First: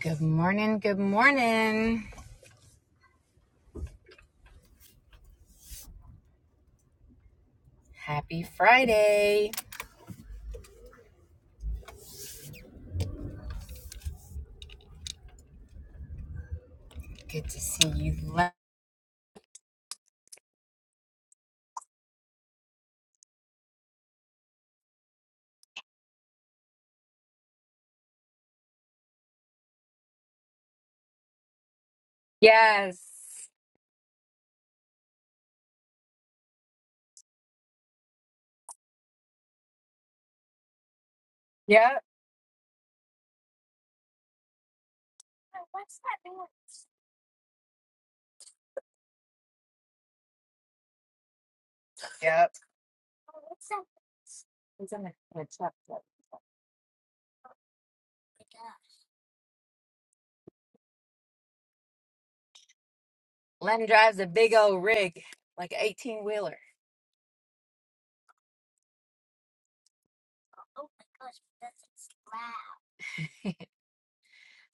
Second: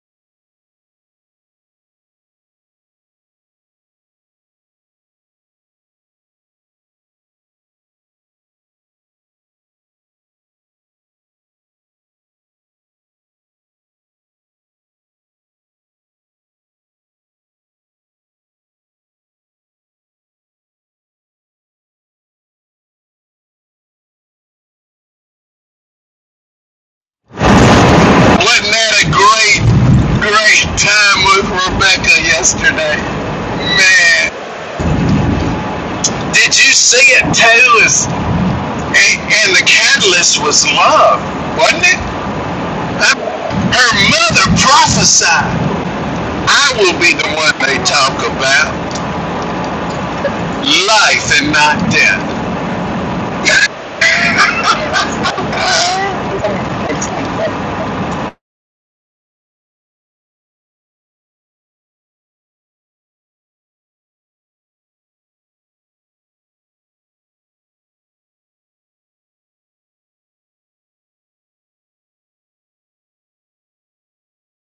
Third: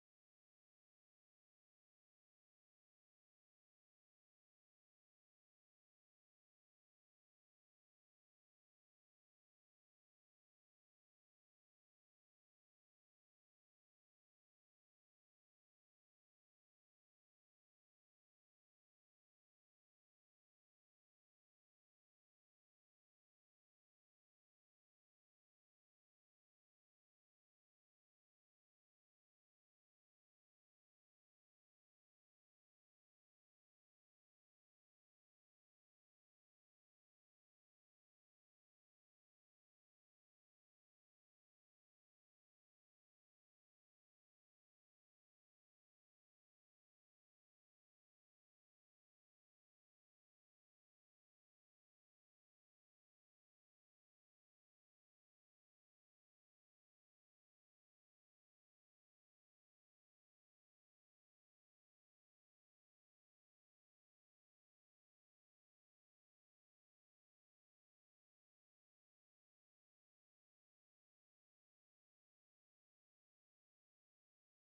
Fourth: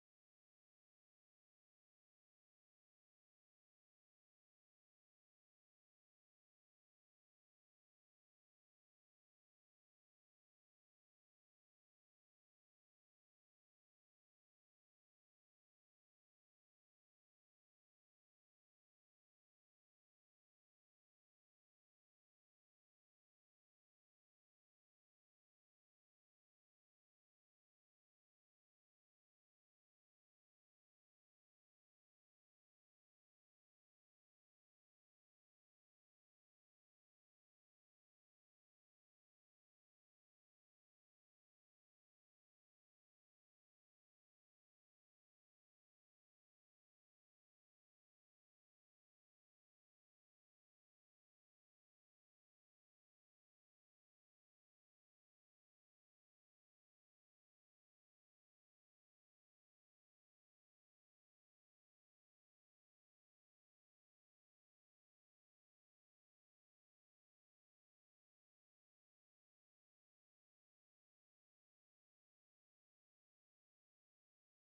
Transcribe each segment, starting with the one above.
Good morning. Good morning. Happy Friday. Good to see you. li- Wasn't that a great, great time with Rebecca yesterday? Yes. Man, did you see it too? It's, and, and the catalyst was love, wasn't it? Yep. I- her mother prophesied, I will be the one they talk about, life and not death. Yep. Len drives a big old rig, like an 18 wheeler.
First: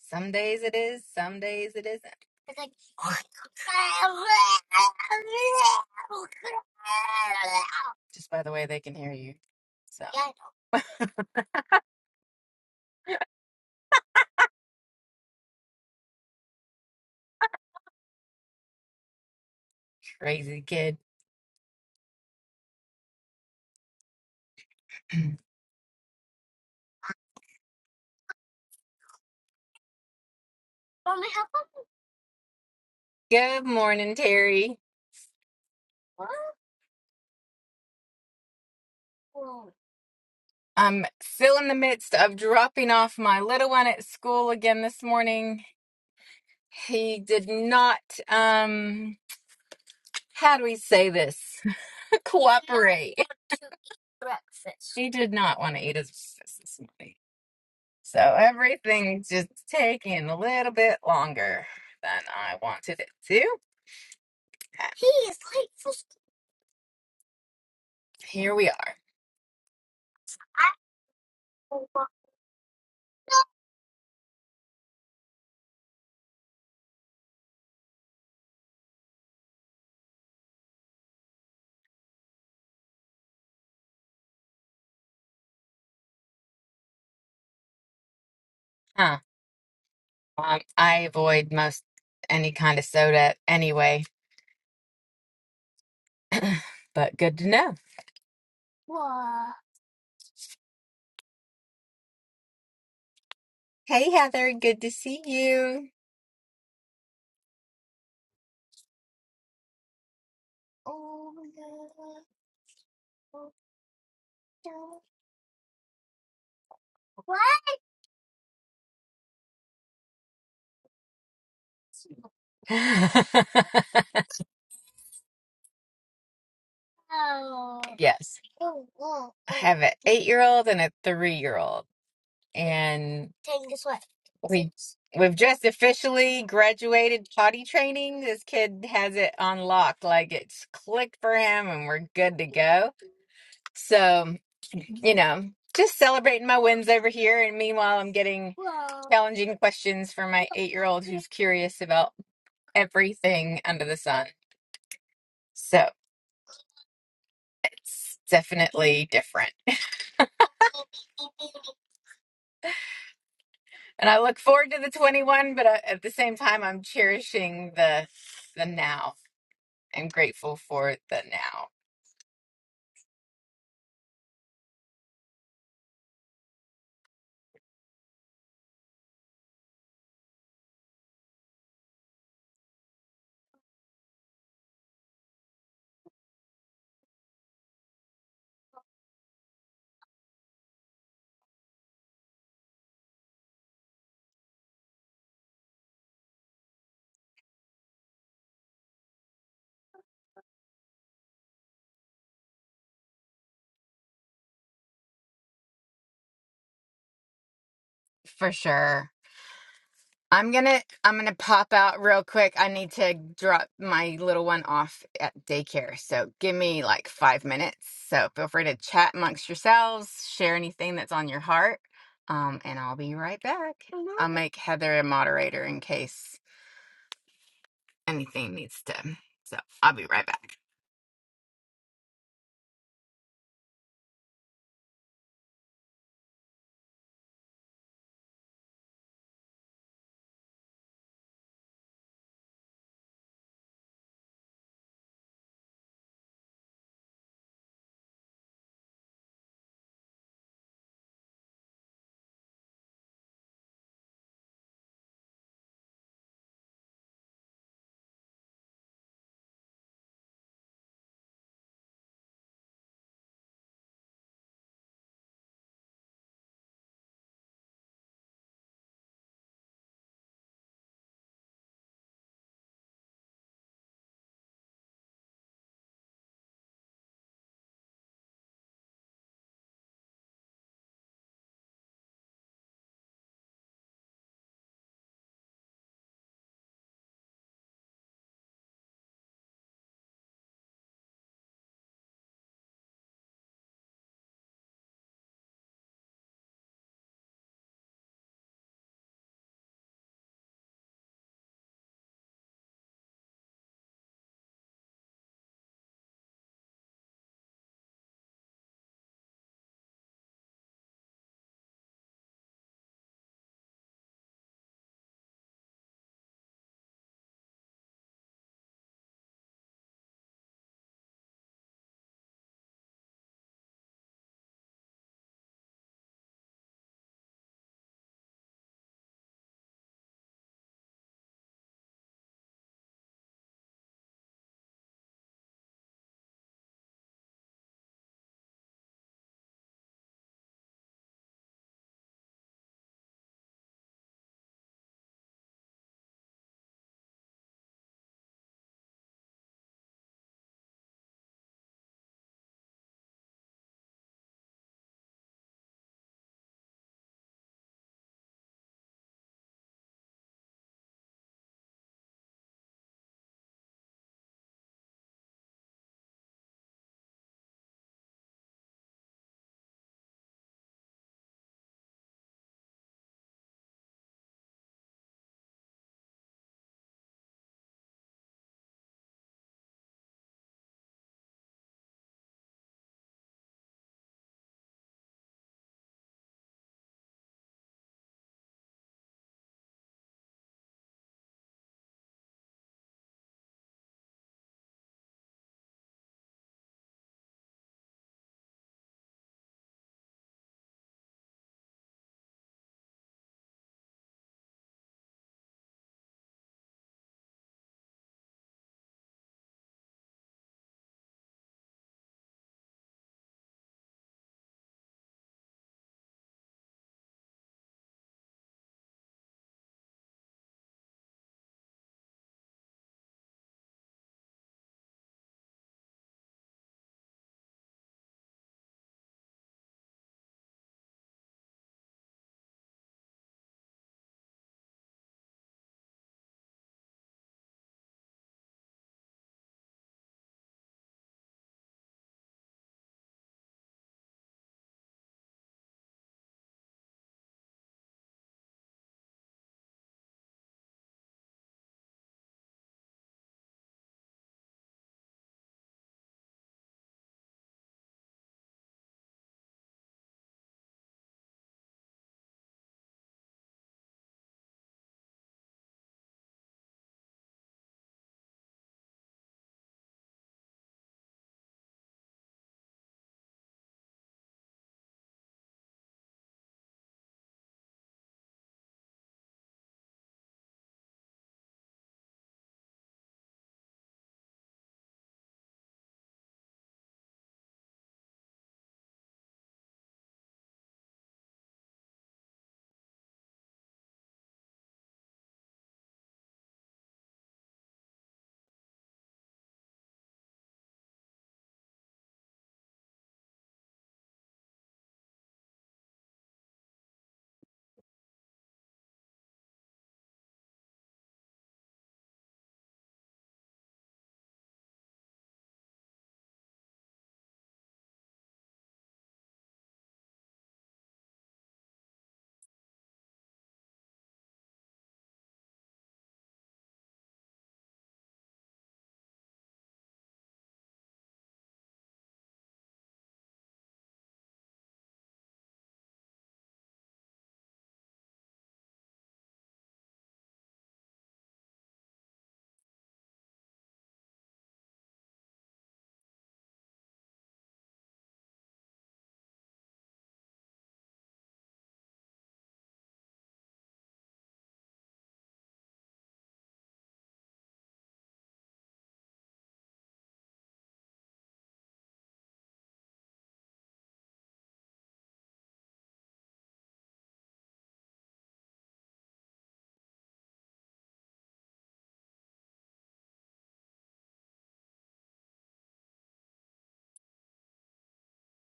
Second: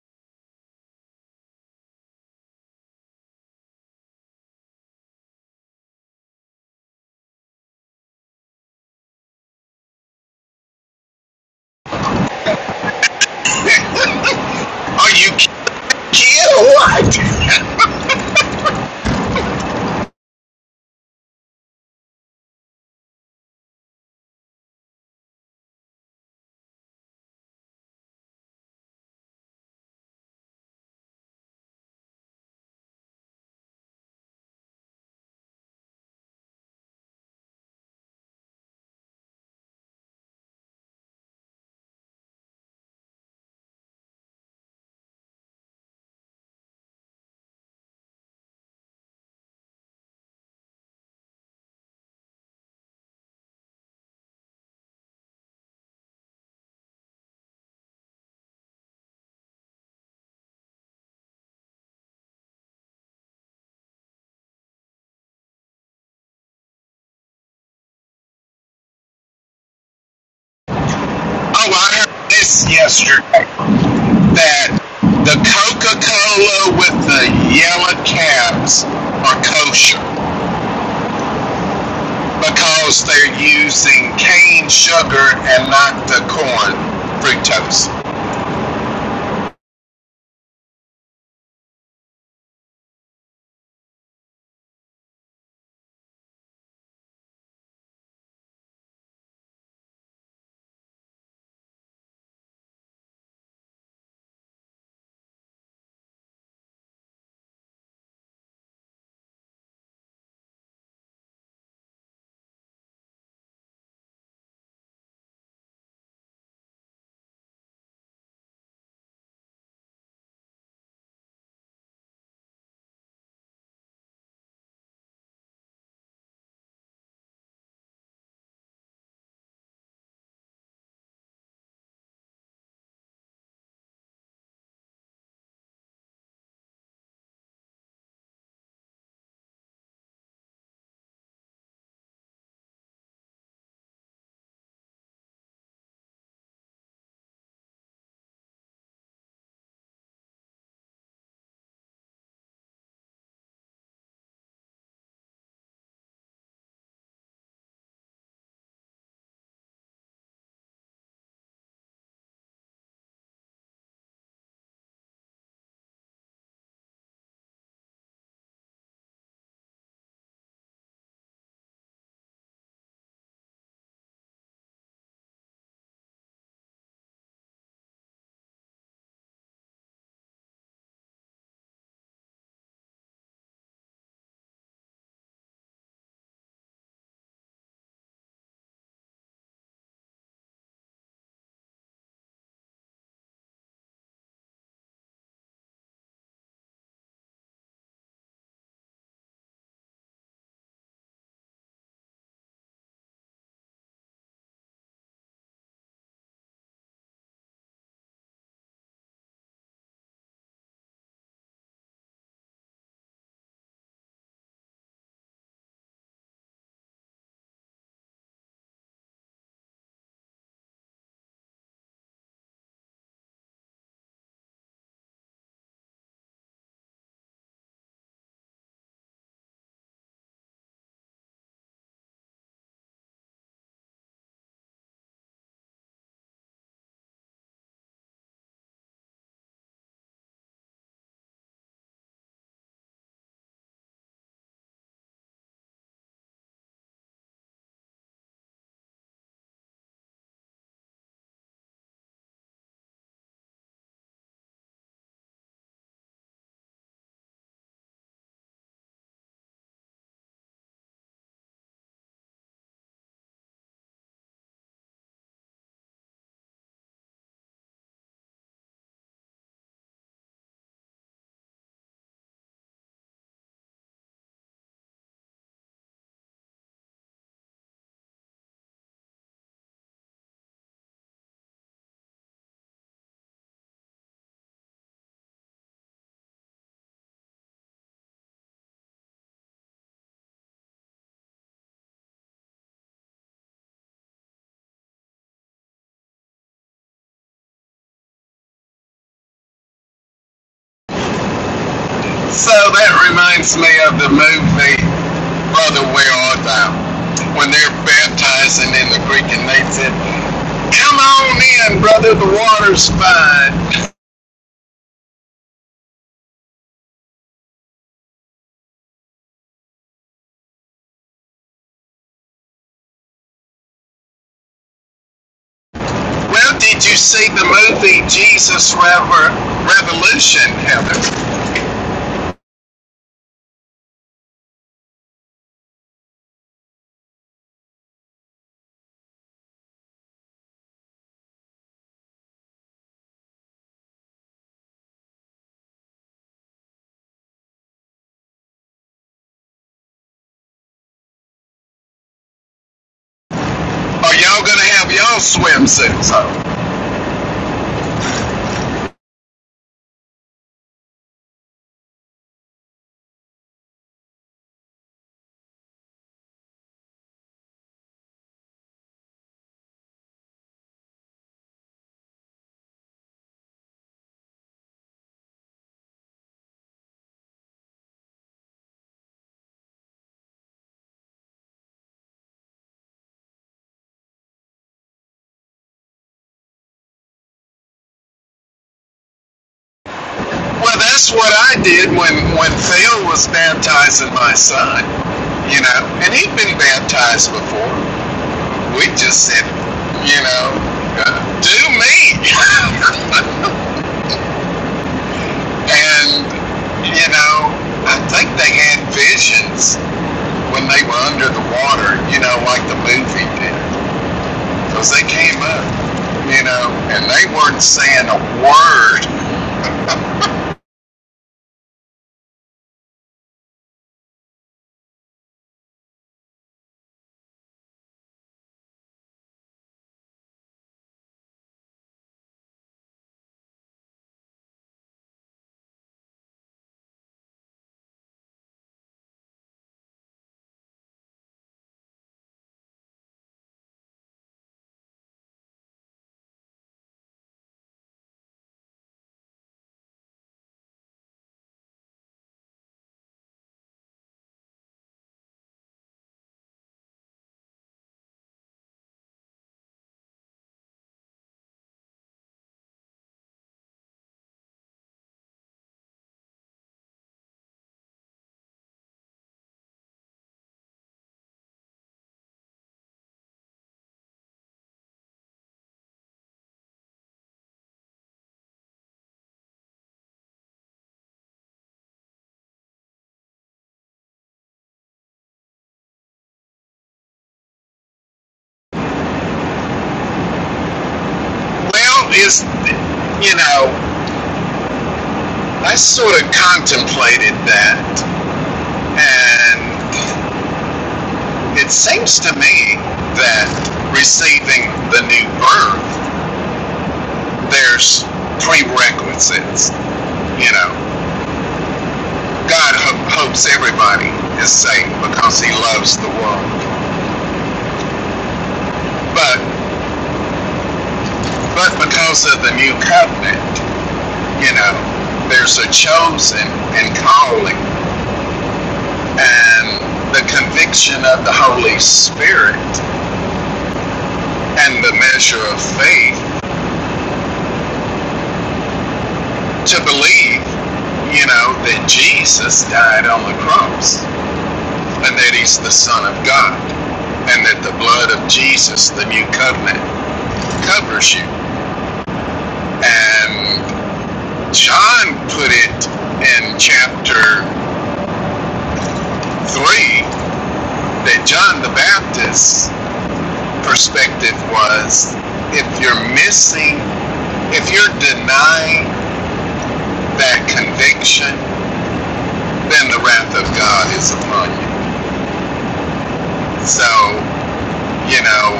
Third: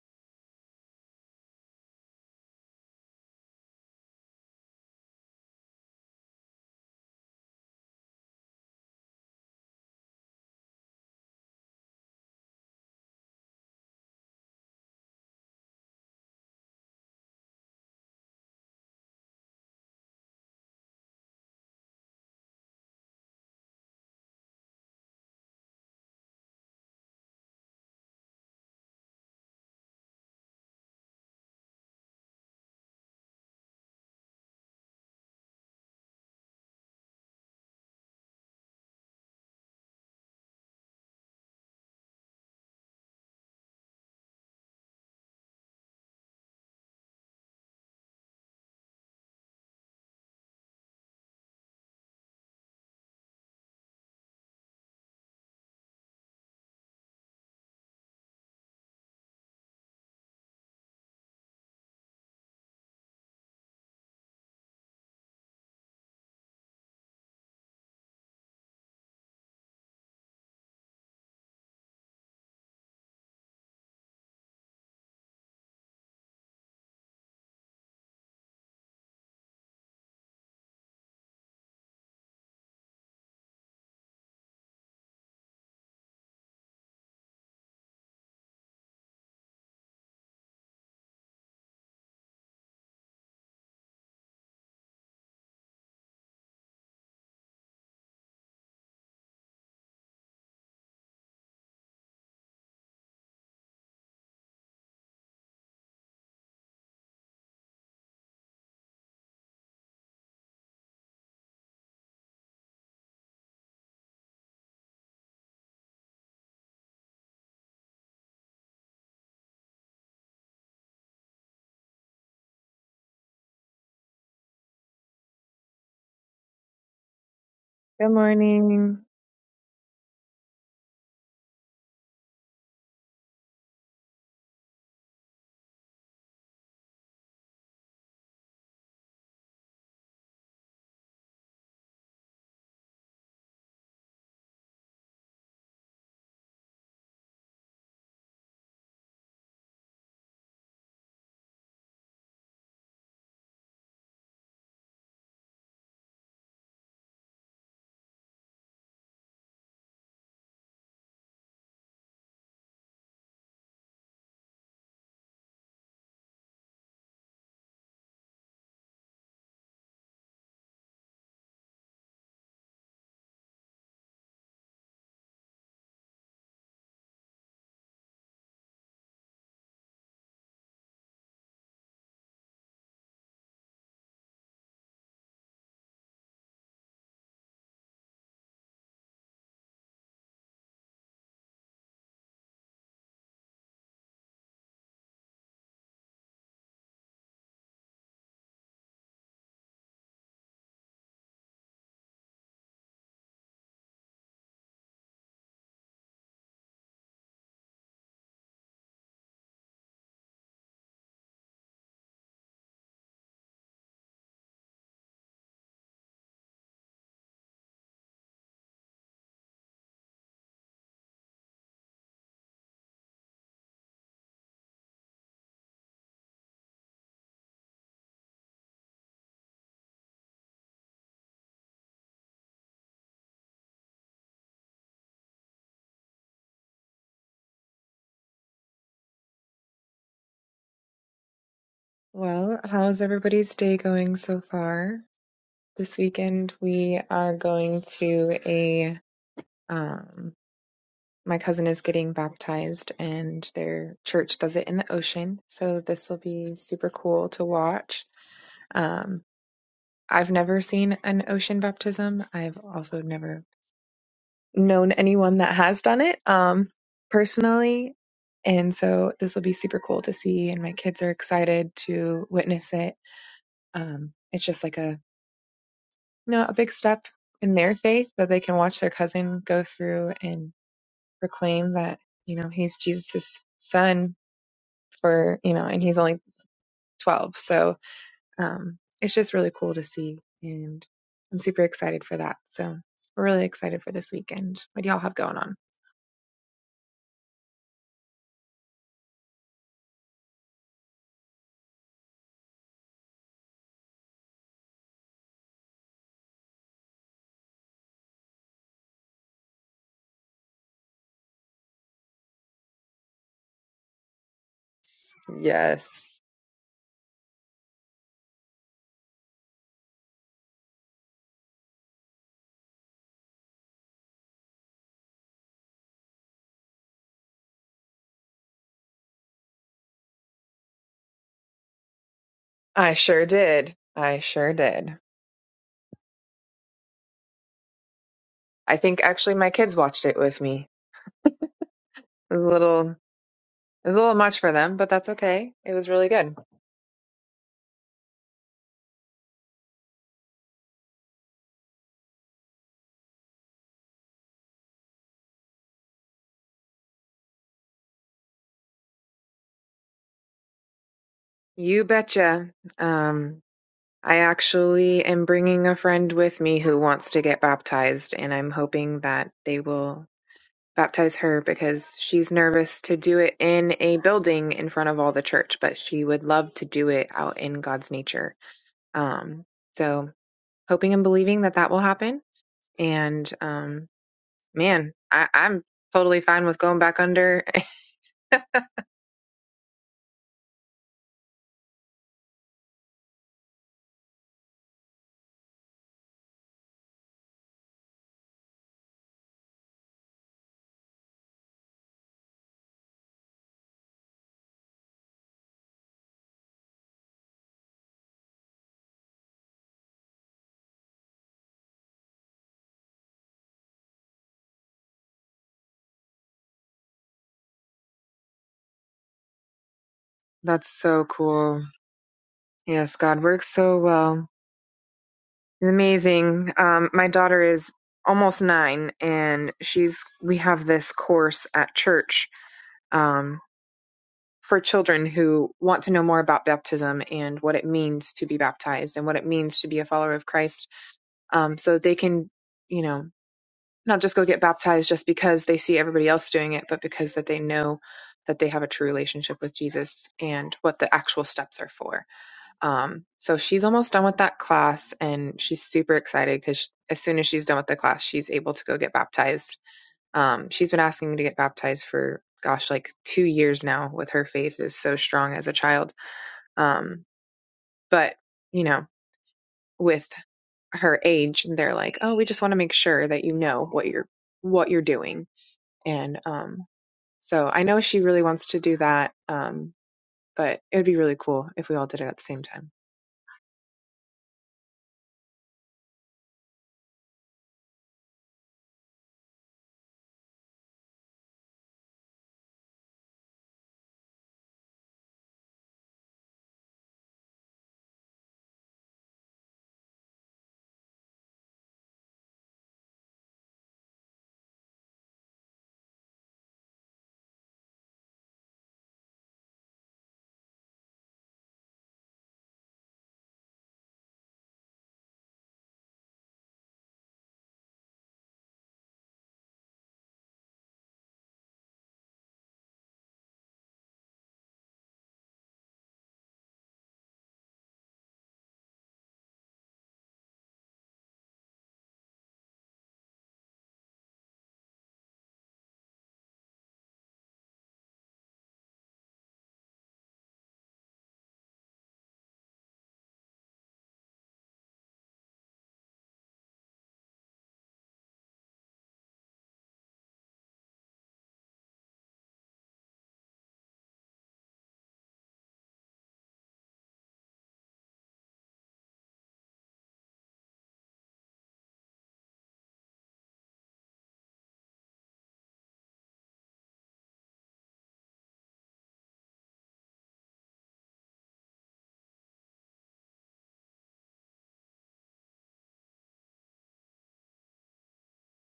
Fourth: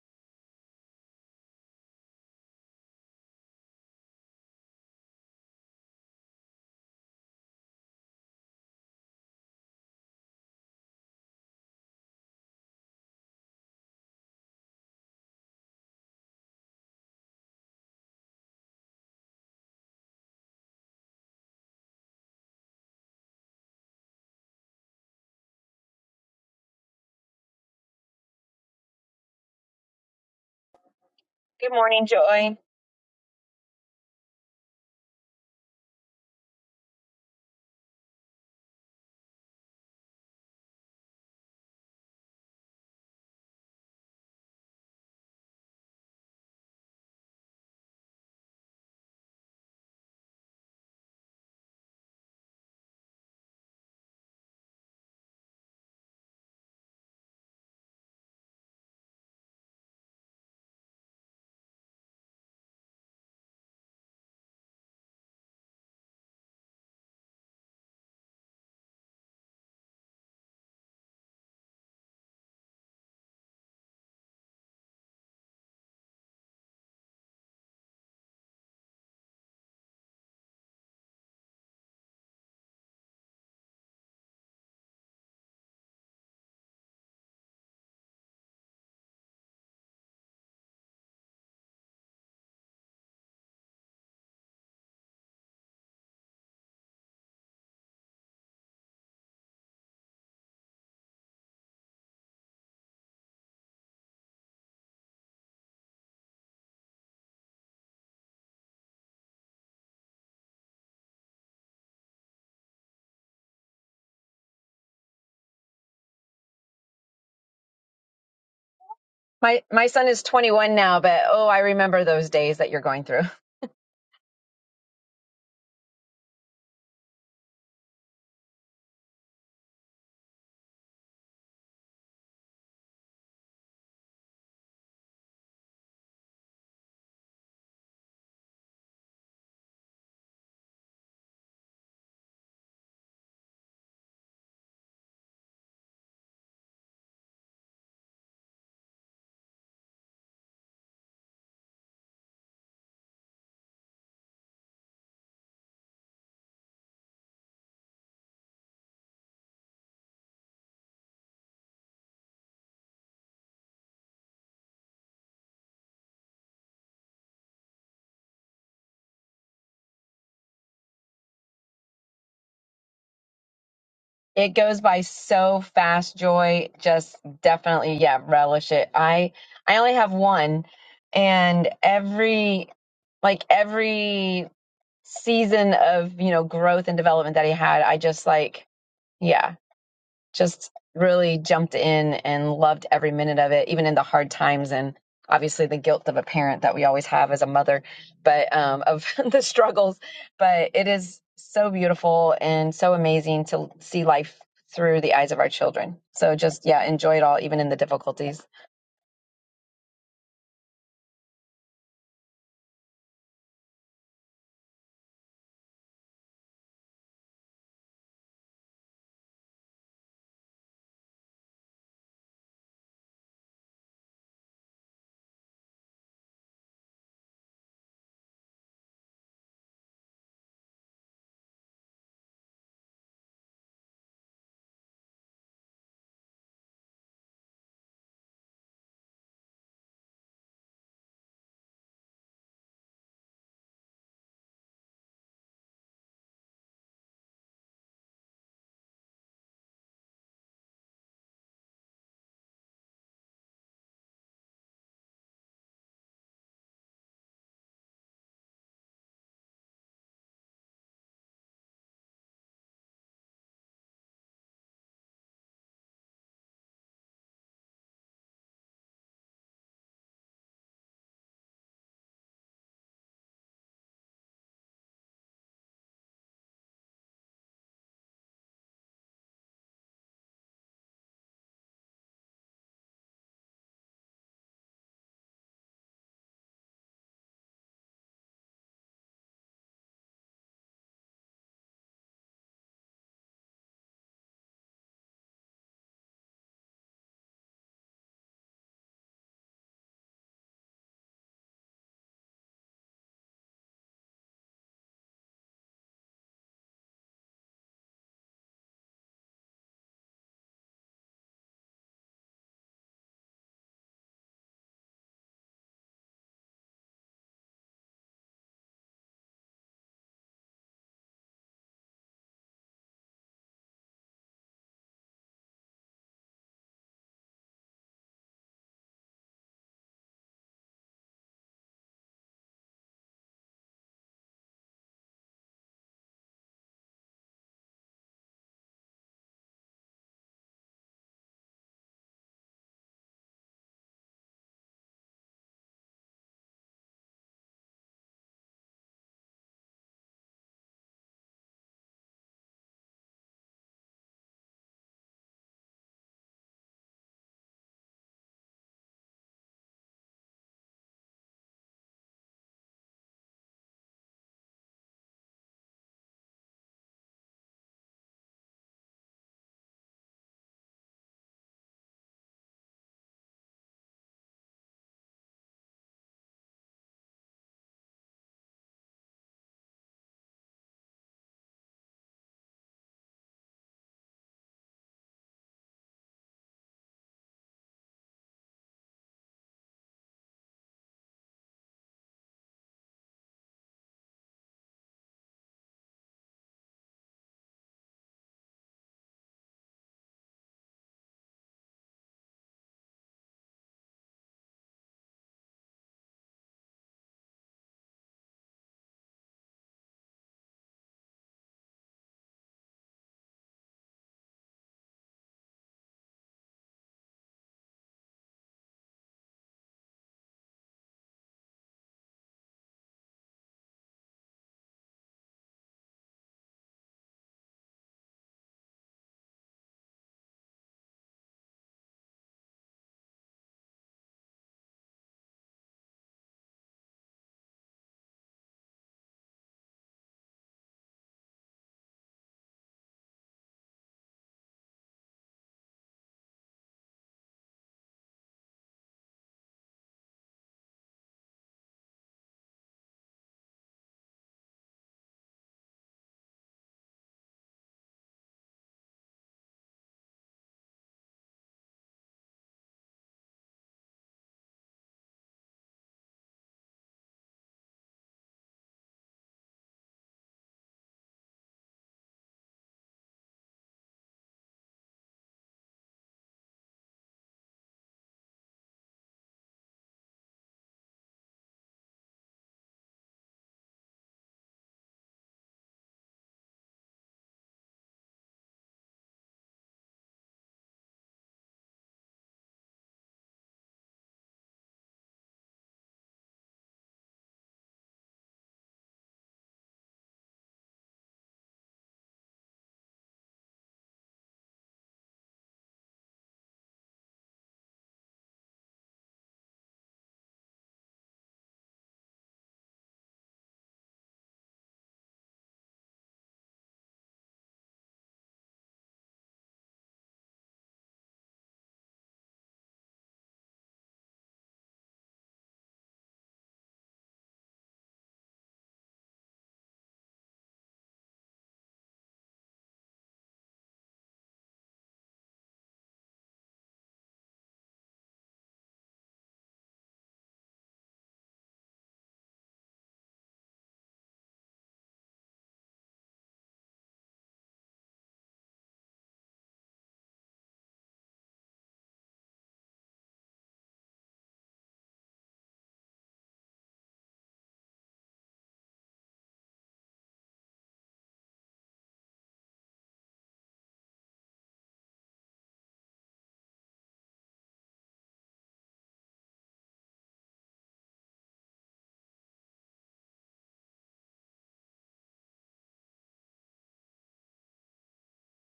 Some days it is, some days it isn't. Just by the way they can hear you. So Are you kidding Kid or what? crazy kid. Good morning, Joy. Good morning, Terry. I'm still in the midst of dropping off my little one at school again this morning. He did not, um, how do we say this? Cooperate. Breakfast. She did not want to eat his breakfast this morning. So everything's just taking a little bit longer than I wanted it to. And Here we are. Oh, well, I heard this yesterday that the Coca Cola with the yellow caps are kosher because they're using cane sugar and not the corn fructose. Huh. Um, I avoid most any kind of soda anyway, but good to know. Hey, Heather. Good to see you. My my son is 21 now, but oh, I remember those days that you're going through. Good Yes. morning. I have an eight year old and a three year old. And we we've just officially graduated potty training. This kid has it unlocked, like it's clicked for him and we're good to go. So, you know, just celebrating my wins over here and meanwhile I'm getting challenging questions from my eight year old who's curious about everything under the sun. So it's definitely different. And I look forward to the 21, but I, at the same time, I'm cherishing the the now. I'm grateful for the now It goes by so fast, Joy. Just definitely, yeah, relish it. I I only have one, and every like every season of, you know, growth and development that he had, I just like, yeah. just really jumped in and loved every minute of it, even in the hard times and obviously the guilt of a parent that we always have as a mother, but um, of the struggles. But it is so beautiful and so amazing to see life through the eyes of our children. So just, yeah, enjoy it all, even in the difficulties. for sure. I'm gonna I'm gonna pop out real quick. I need to drop my little one off at daycare, so give me like five minutes. So feel free to chat amongst yourselves, share anything that's on your heart, um, and I'll be right back. I'll make Heather a moderator in case anything needs to. So I'll be right back. Well, how's everybody's day going so far? This weekend we are going to a um my cousin is getting baptized and their church does it in the ocean, so this will be super cool to watch. Um I've never seen an ocean baptism. I've also never known anyone that has done it um personally, and so this will be super cool to see and my kids are excited to witness it Um, it's just like a you know a big step in their faith that they can watch their cousin go through and proclaim that you know he's Jesus' son for you know and he's only 12 so um, it's just really cool to see and I'm super excited for that so we're really excited for this weekend what do y'all have going on So that reminds me of the movie Brother Where Art Thou when they're baptizing in the Greek and they said, Come on in, brother, the water's fine. Yes, Where did you see the movie Jesus Rever- Revolution, Heather? I sure did. I sure did. I think actually my kids watched it with me. It was a little, it was a little much for them, but that's okay. It was really good. Are y'all gonna have y'all swimsuits on? You betcha. Um, I actually am bringing a friend with me who wants to get baptized, and I'm hoping that they will baptize her because she's nervous to do it in a building in front of all the church, but she would love to do it out in God's nature. Um, so hoping and believing that that will happen. And um, man, I, I'm totally fine with going back under. Well, that's what I did when when Phil was baptizing my son. You know, and he'd been baptized before. We just said, you know, uh, do me. and you know, I think they had visions when they were under the water. You know, like the movie did. because they came up, you know, and they weren't saying a word. That's so cool. Yes, God works so well. Amazing. Um, my daughter is almost nine, and she's we have this course at church um, for children who want to know more about baptism and what it means to be baptized and what it means to be a follower of Christ, um, so they can, you know, not just go get baptized just because they see everybody else doing it, but because that they know that they have a true relationship with Jesus and what the actual steps are for. Um, so she's almost done with that class and she's super excited because as soon as she's done with the class, she's able to go get baptized. Um, she's been asking me to get baptized for, gosh, like two years now with her faith is so strong as a child. Um, but, you know, with her age, they're like, oh, we just want to make sure that you know what you're, what you're doing. And, um, so I know she really wants to do that. Um, but it would be really cool if we all did it at the same time. Well, is you know, I sort of contemplated that, and it seems to me that receiving the new birth, there's prerequisites. You know, God ho- hopes everybody is saved because He loves the world, but but because of the new covenant. You know, there's a chosen and calling, and the conviction of the Holy Spirit, and the measure of faith to believe, you know, that Jesus died on the cross, and that He's the Son of God, and that the blood of Jesus, the new covenant, covers you. And John put it in chapter 3 that John the Baptist perspective was if you're missing, if you're denying that conviction, then the wrath of God is upon you. So, you know,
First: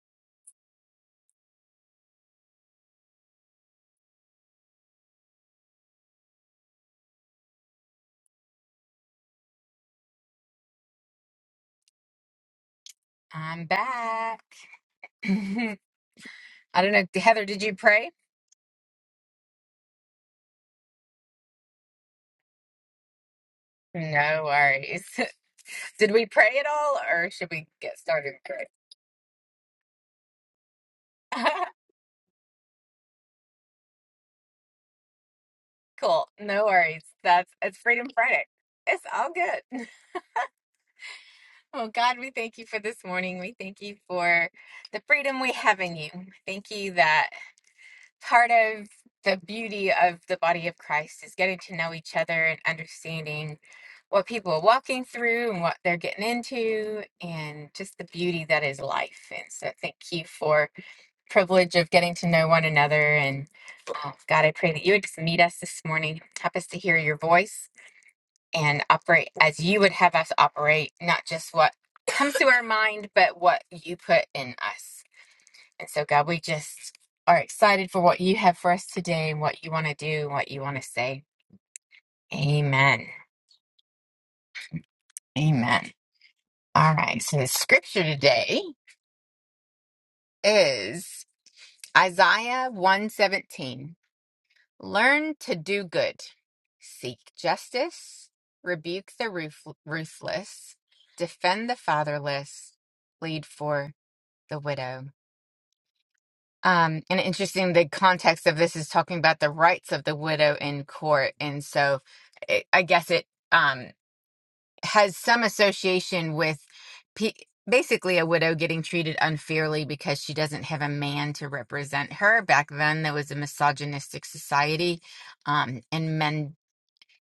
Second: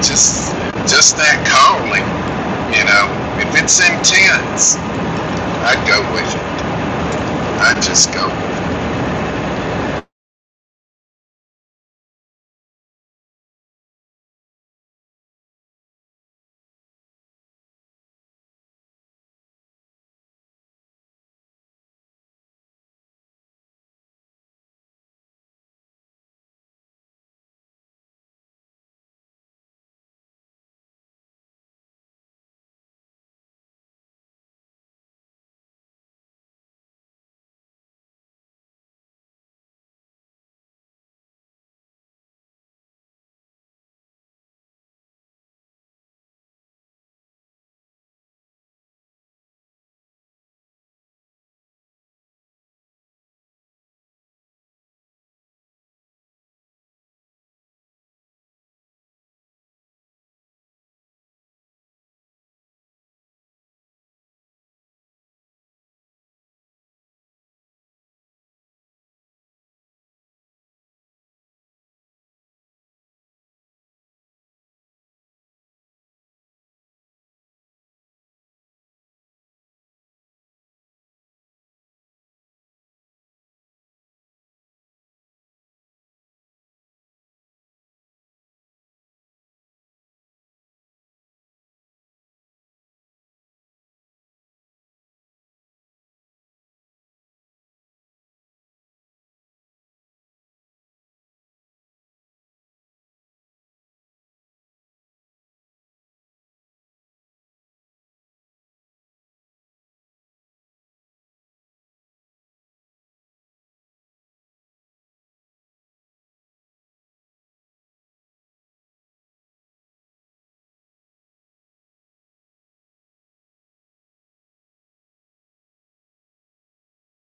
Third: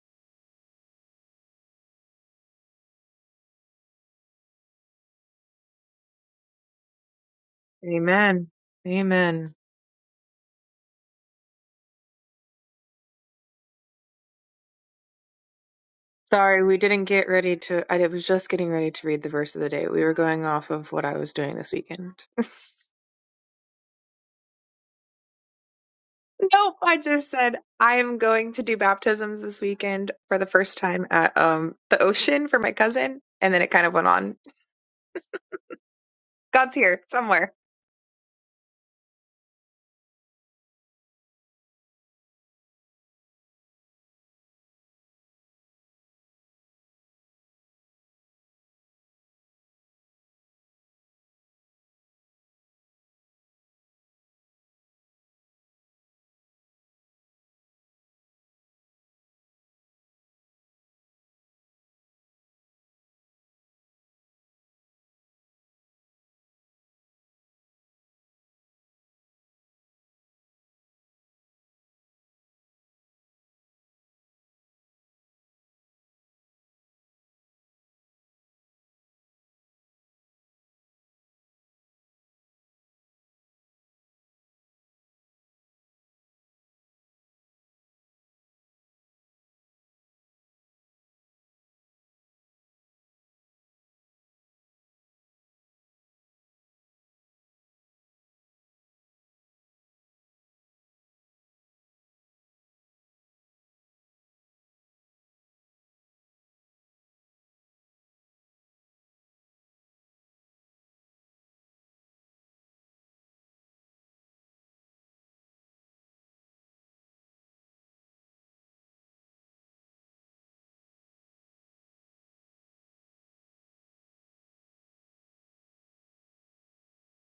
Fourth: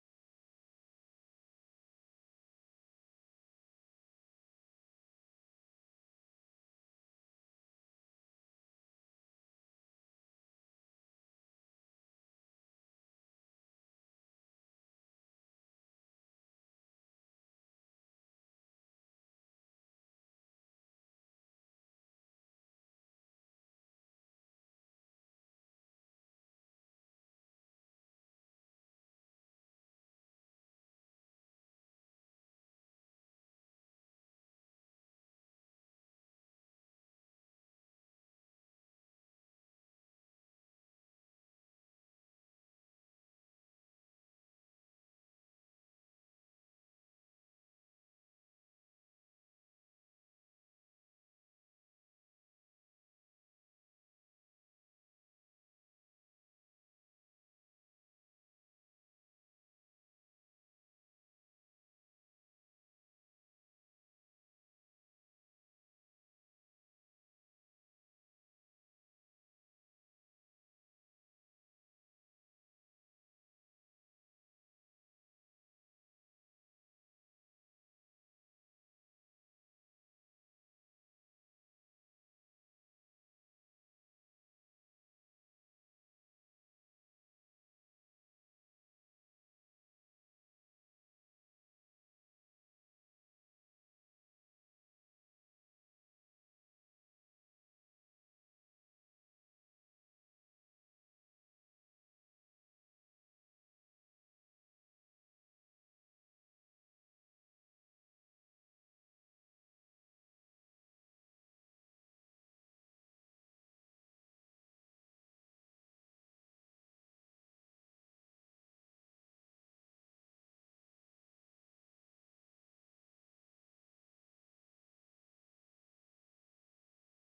just just that calling, you know, if it's intense, I'd go with it. I'd just go. Amen. with it. Amen. I'm back. Sorry, we I don't know. didn't get Heather, ready did you to. I pray? was just getting ready to read the verse of the day. We were going off of what I was doing this weekend. No worries. did we pray at Nope, I all or just should said we I get am started going to with do baptisms this weekend for the first time at prayer? um the ocean for my cousin, and then it kind of went on. cool. No God's here worries. somewhere. That's it's Freedom Friday. It's all good. Oh God, we thank you for this morning. We thank you for the freedom we have in you. Thank you that part of the beauty of the body of Christ is getting to know each other and understanding what people are walking through and what they're getting into and just the beauty that is life. And so thank you for privilege of getting to know one another. And uh, God, I pray that you would just meet us this morning, help us to hear your voice and operate as you would have us operate, not just what comes to our mind, but what you put in us. And so, God, we just are excited for what you have for us today and what you want to do and what you want to say. Amen. Amen. All right. So the scripture today is Isaiah 117. Learn to do good, seek justice, rebuke the ruf- ruthless, defend the fatherless, plead for the widow. Um, and interesting, the context of this is talking about the rights of the widow in court, and so it, I guess it um, has some association with pe basically a widow getting treated unfairly because she doesn't have a man to represent her. Back then, there was a misogynistic society um, and men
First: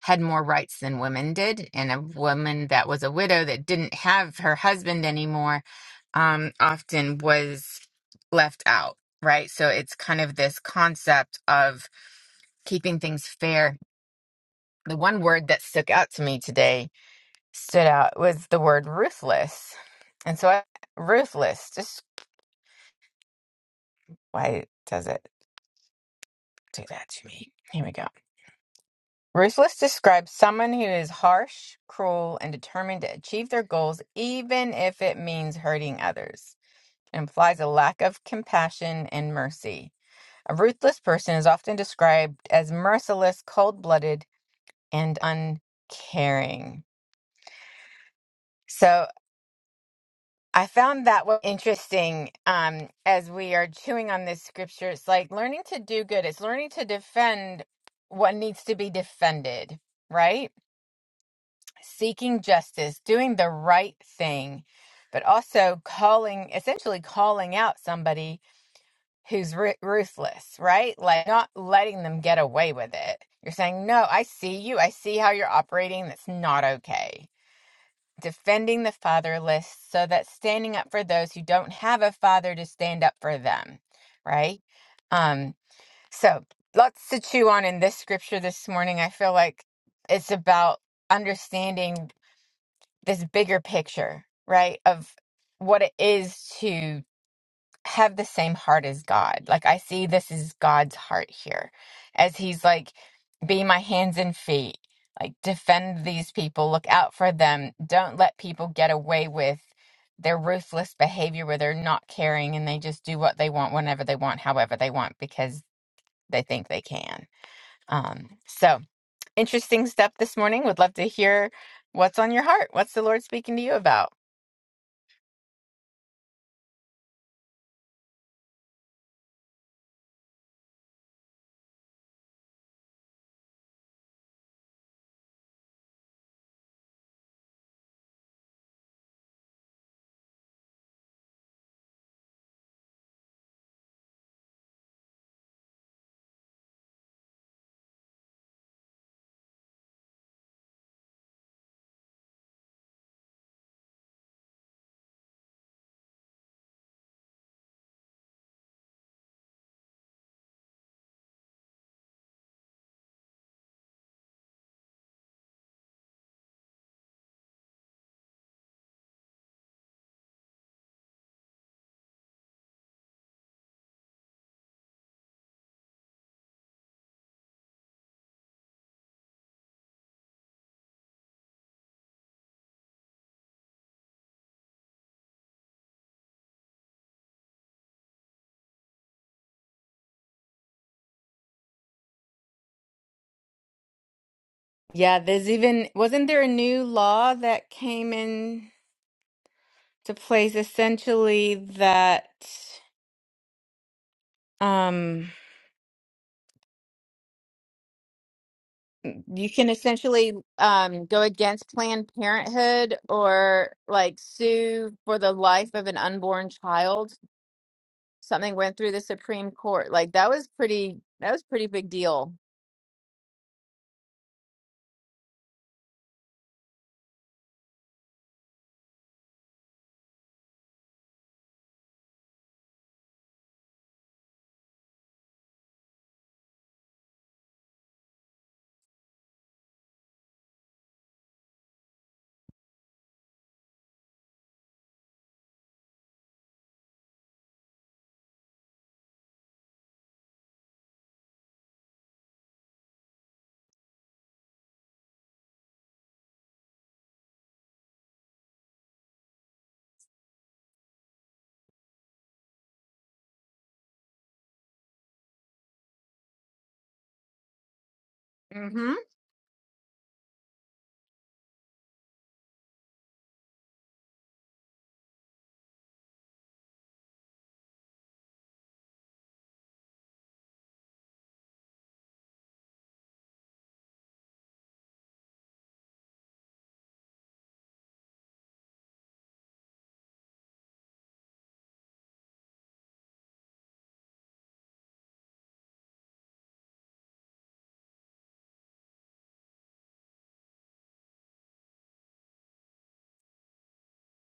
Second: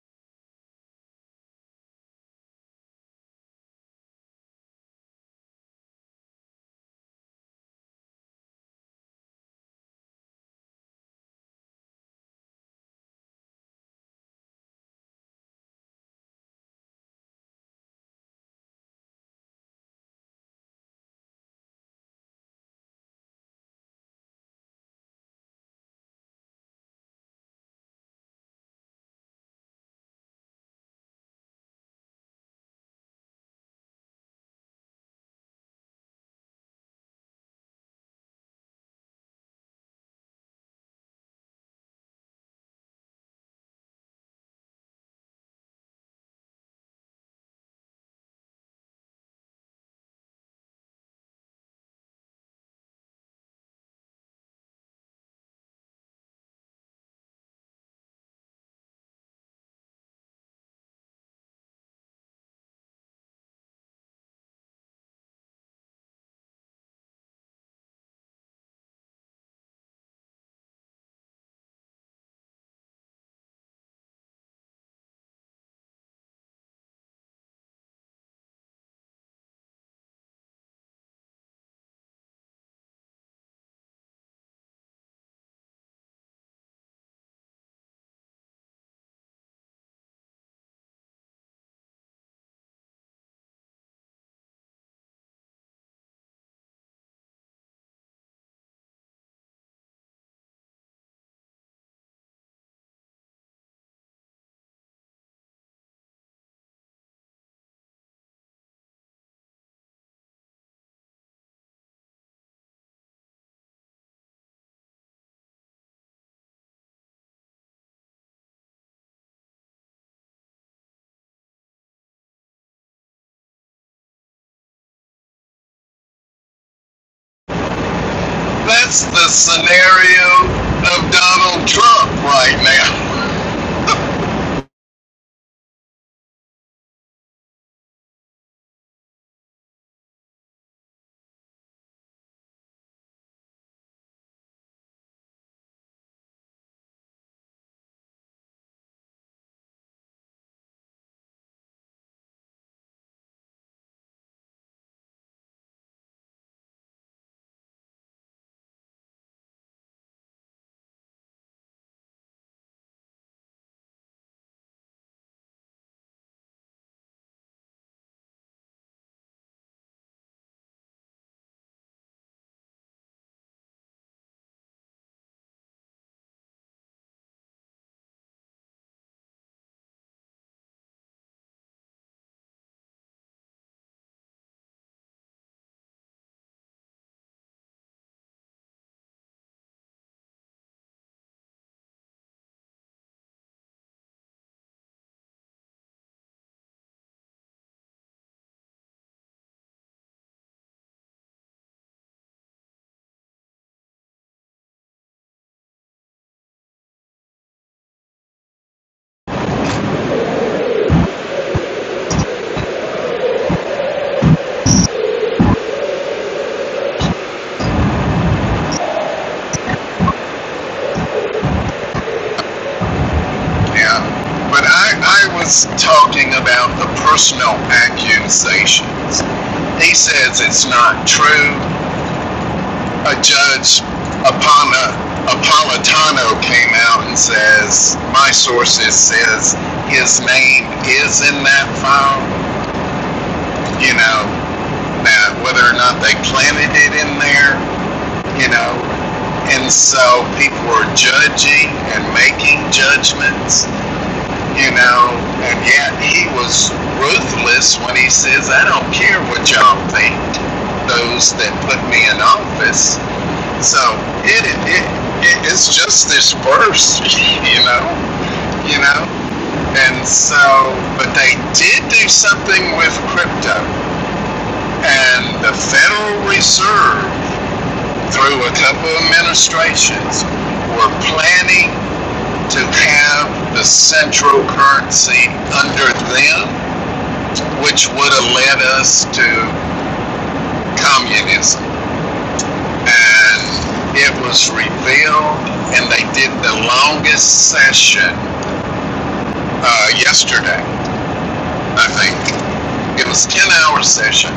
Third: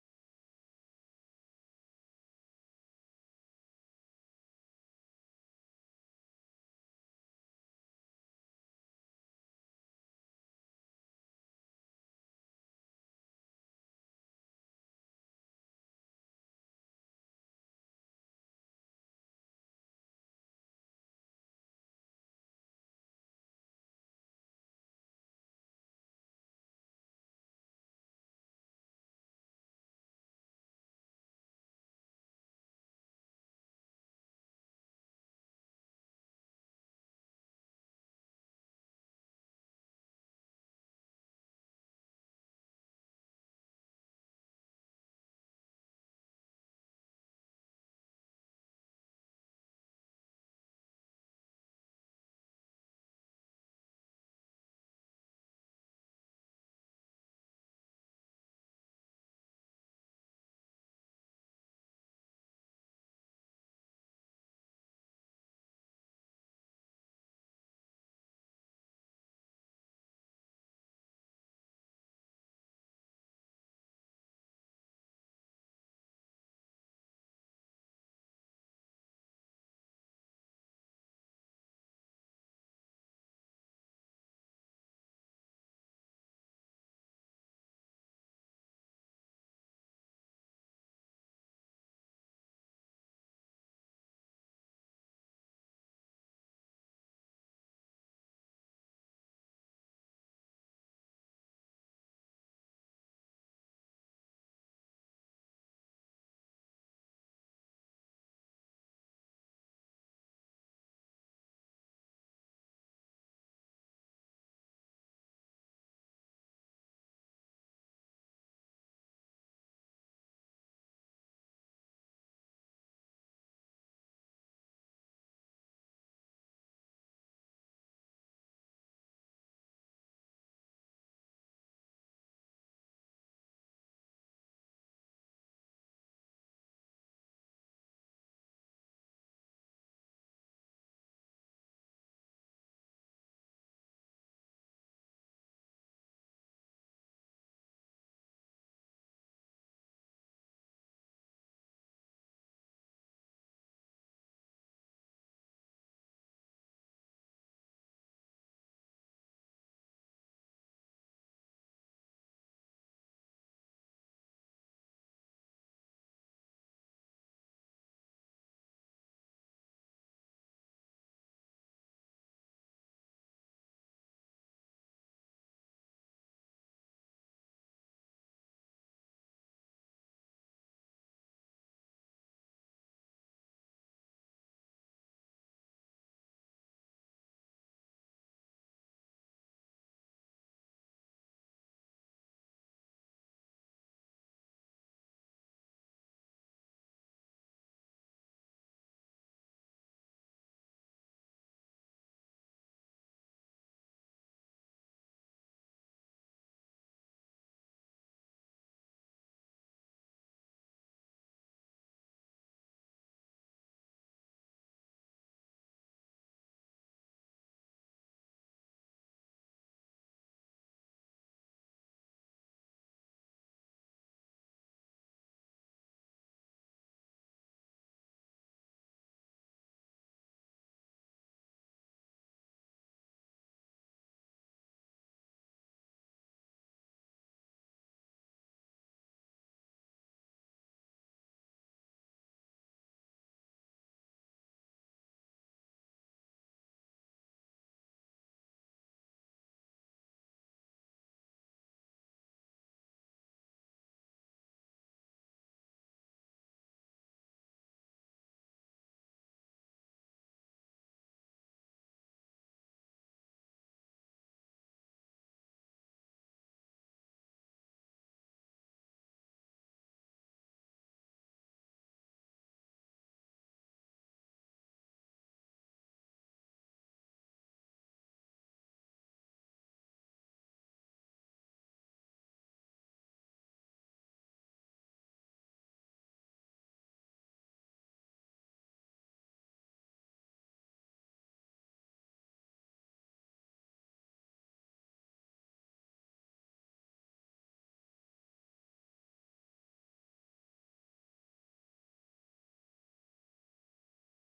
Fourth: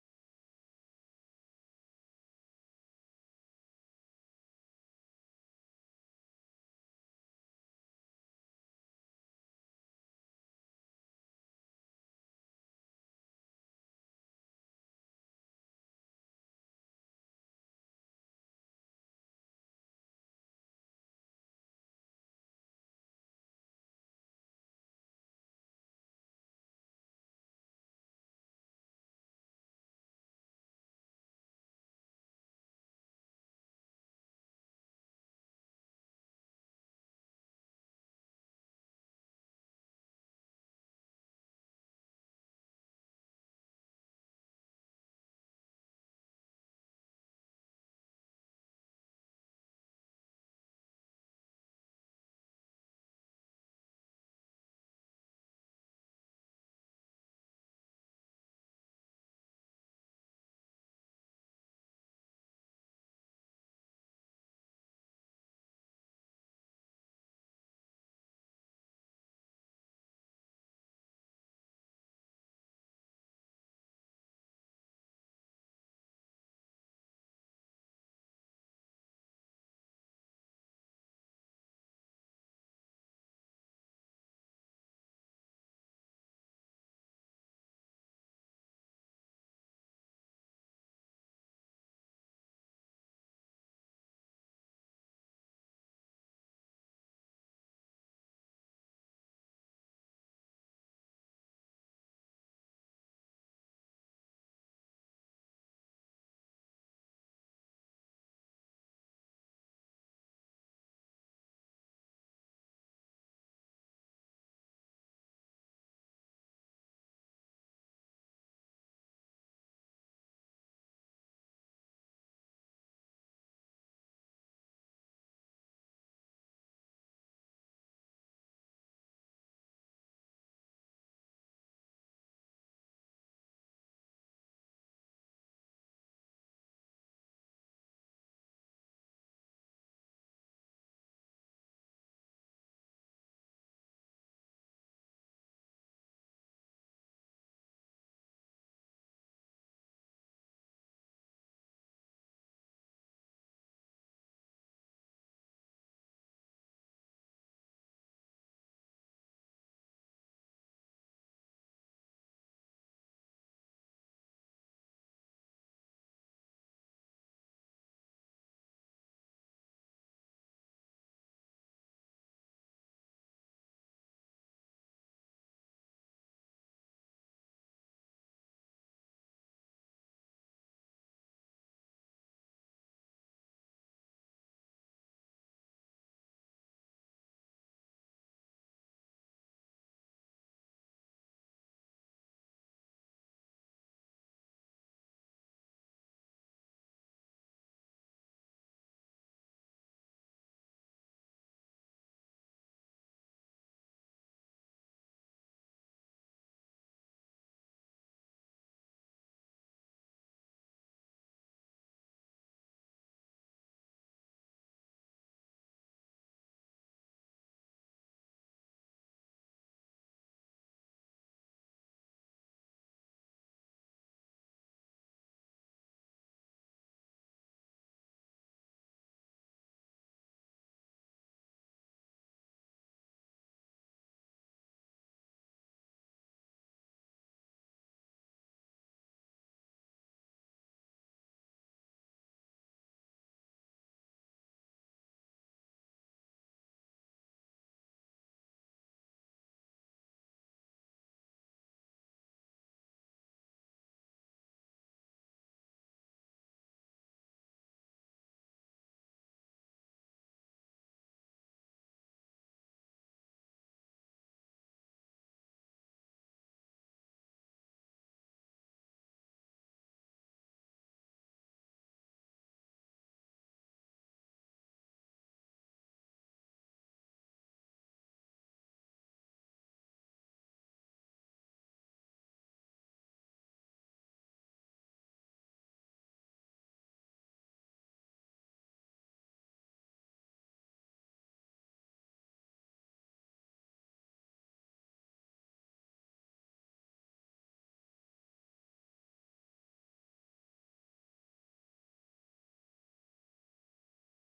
had more rights than women did, and a woman that was a widow that didn't have her husband anymore um, often was left out, right? So it's kind of this concept of keeping things fair. The one word that stuck out to me today stood out was the word ruthless. And so I, ruthless, just why does it do that to me? Here we go Ruthless describes someone who is harsh, cruel, and determined to achieve their goals even if it means hurting others. It implies a lack of compassion and mercy. A ruthless person is often described as merciless, cold blooded, and uncaring. So I found that one interesting um, as we are chewing on this scripture. It's like learning to do good, it's learning to defend what needs to be defended, right? seeking justice, doing the right thing, but also calling, essentially calling out somebody who's ru- ruthless, right? Like not letting them get away with it. You're saying, no, I see you. I see how you're operating. That's not okay. Defending the fatherless so that standing up for those who don't have a father to stand up for them, right? Um, so lots to chew on in this scripture this morning. I feel like it's about understanding this bigger picture, right? Of what it is to have the same heart as God. Like I see this is God's heart here as he's like be my hands and feet. Like defend these people, look out for them. Don't let people get away with their ruthless behavior where they're not caring and they just do what they want whenever they want, however they want because they think they can. Um so interesting stuff this morning. Would love to hear what's on your heart. What's the Lord speaking to you about? That's the scenario of Donald Trump right now. Yeah, there's even, wasn't there a new law that came in to place essentially that um you can essentially um go against Planned Parenthood or like sue for the life of an unborn child? Something went through the Supreme Court. Like that was pretty that was pretty big deal. Yeah, but I, I was talking about the personal accusations. He says it's not true. A judge, Apana, Apolitano, came out and says, my sources says his name is in that file. You know, now whether or not they planted it in there, you know, and so people are judging and making judgments you know, and yet he was ruthless when he says, I don't care what y'all think, those that put me in office. So it, it, it it it's just this verse, you know, you Mm-hmm. know. And so, but they did do something with crypto, and the Federal Reserve, through a couple of administrations, were planning to have the central currency under them which would have led us to communism. And it was revealed, and they did the longest session uh, yesterday, I think. It was 10 hour session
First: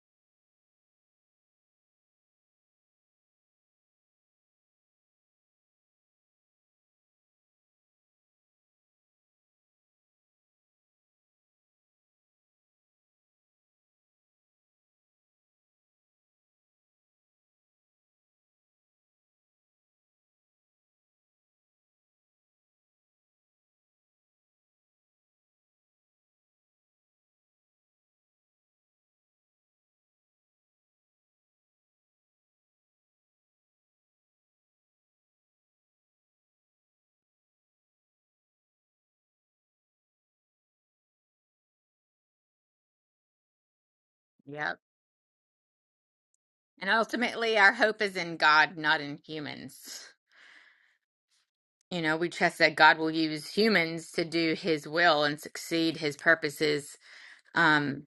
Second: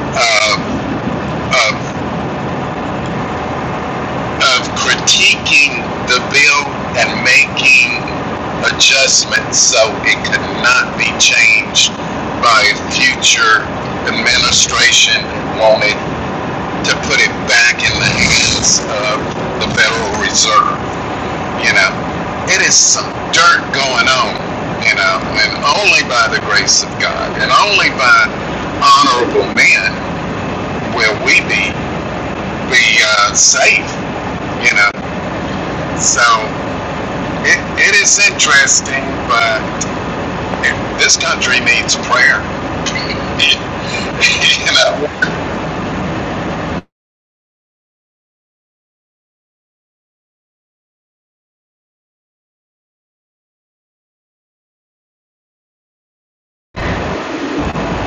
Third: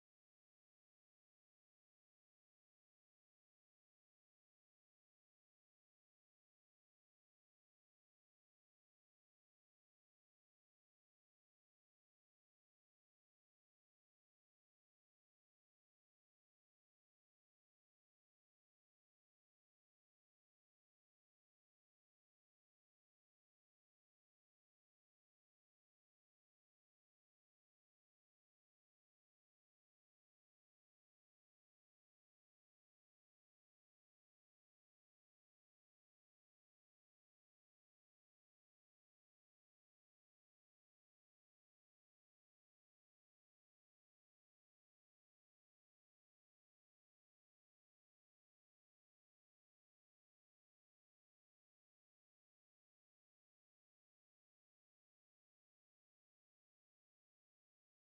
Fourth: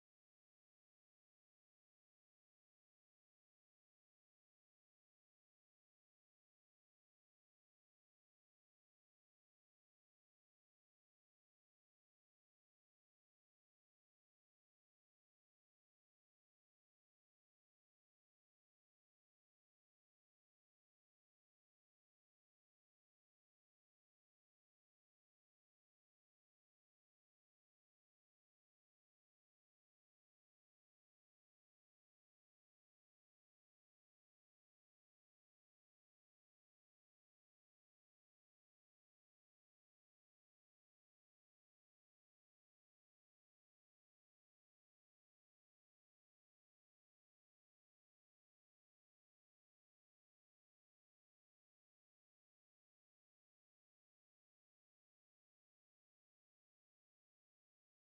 of, of, of critiquing the bill and making adjustments so it could not be changed by future administration wanted to put it back in the hands of the Federal Reserve. You know, it is some dirt going on, you know, and only by the grace of God and only by honorable men will we be be uh, safe, you know. So it, it is interesting, but it, this country needs prayer. you Yep. know, And ultimately our hope is in God, not in humans. You know, we trust that God will use humans to do his will and succeed his purposes. Um,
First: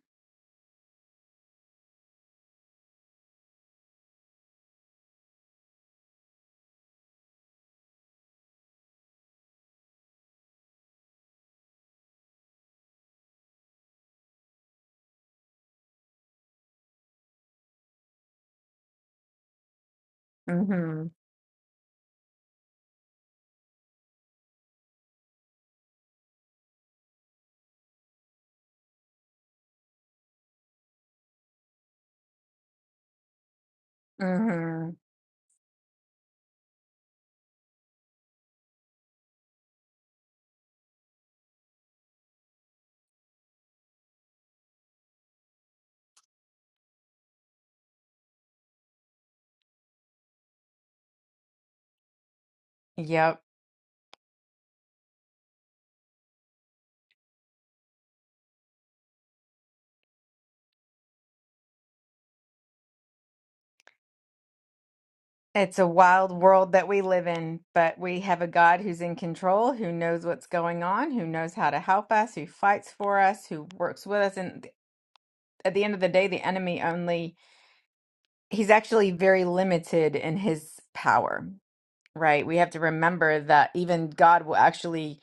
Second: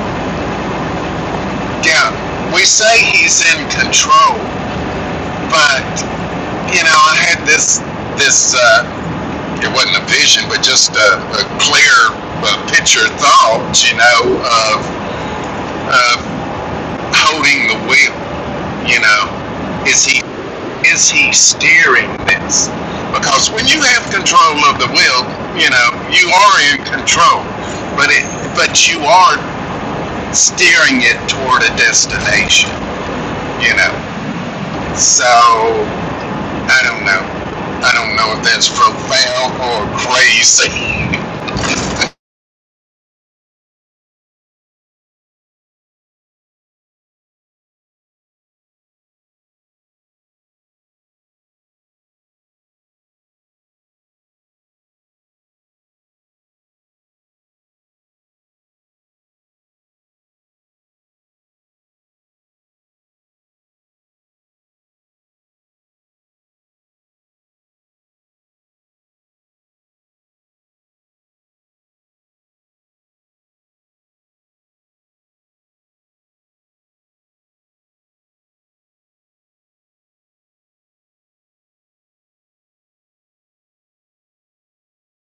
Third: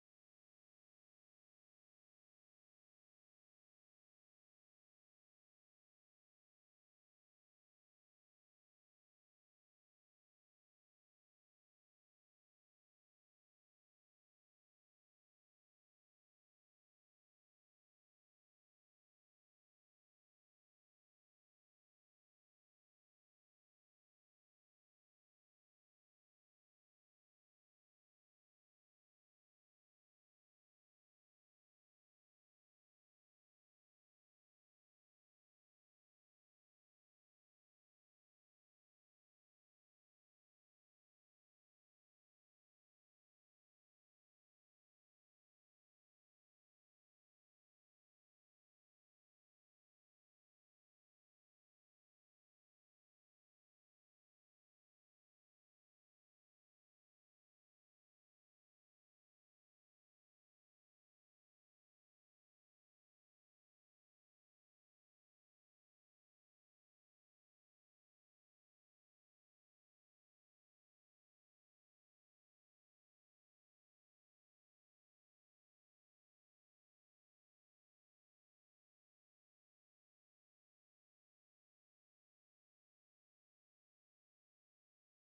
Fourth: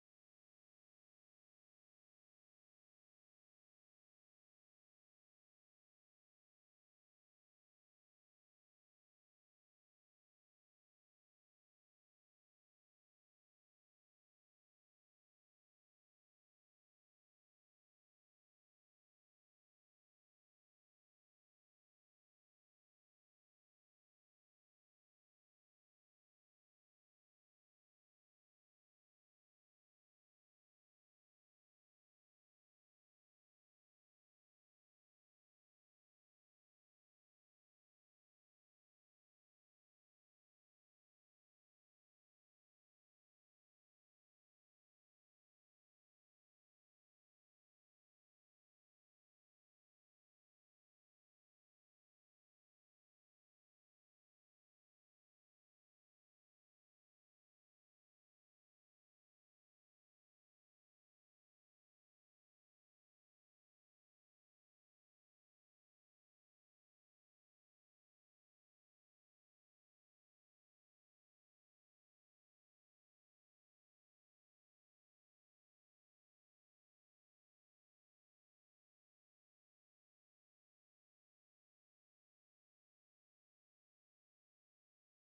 yeah, we say he's in control, but you know, I had this this uh, it wasn't a vision, but just a, a clear uh, picture thought, you know, of of holding the wheel. You know, is he hmm is he steering this? Because when you have control of the wheel, you know, you are in control, but it but you are steering it toward a destination. You know, so. I don't know. I don't know if that's profound or crazy. Yep. It's a wild world that we live in, but we have a God who's in control, who knows what's going on, who knows how to help us, who fights for us, who works with us. And th- at the end of the day, the enemy only, he's actually very limited in his power, right? We have to remember that even God will actually,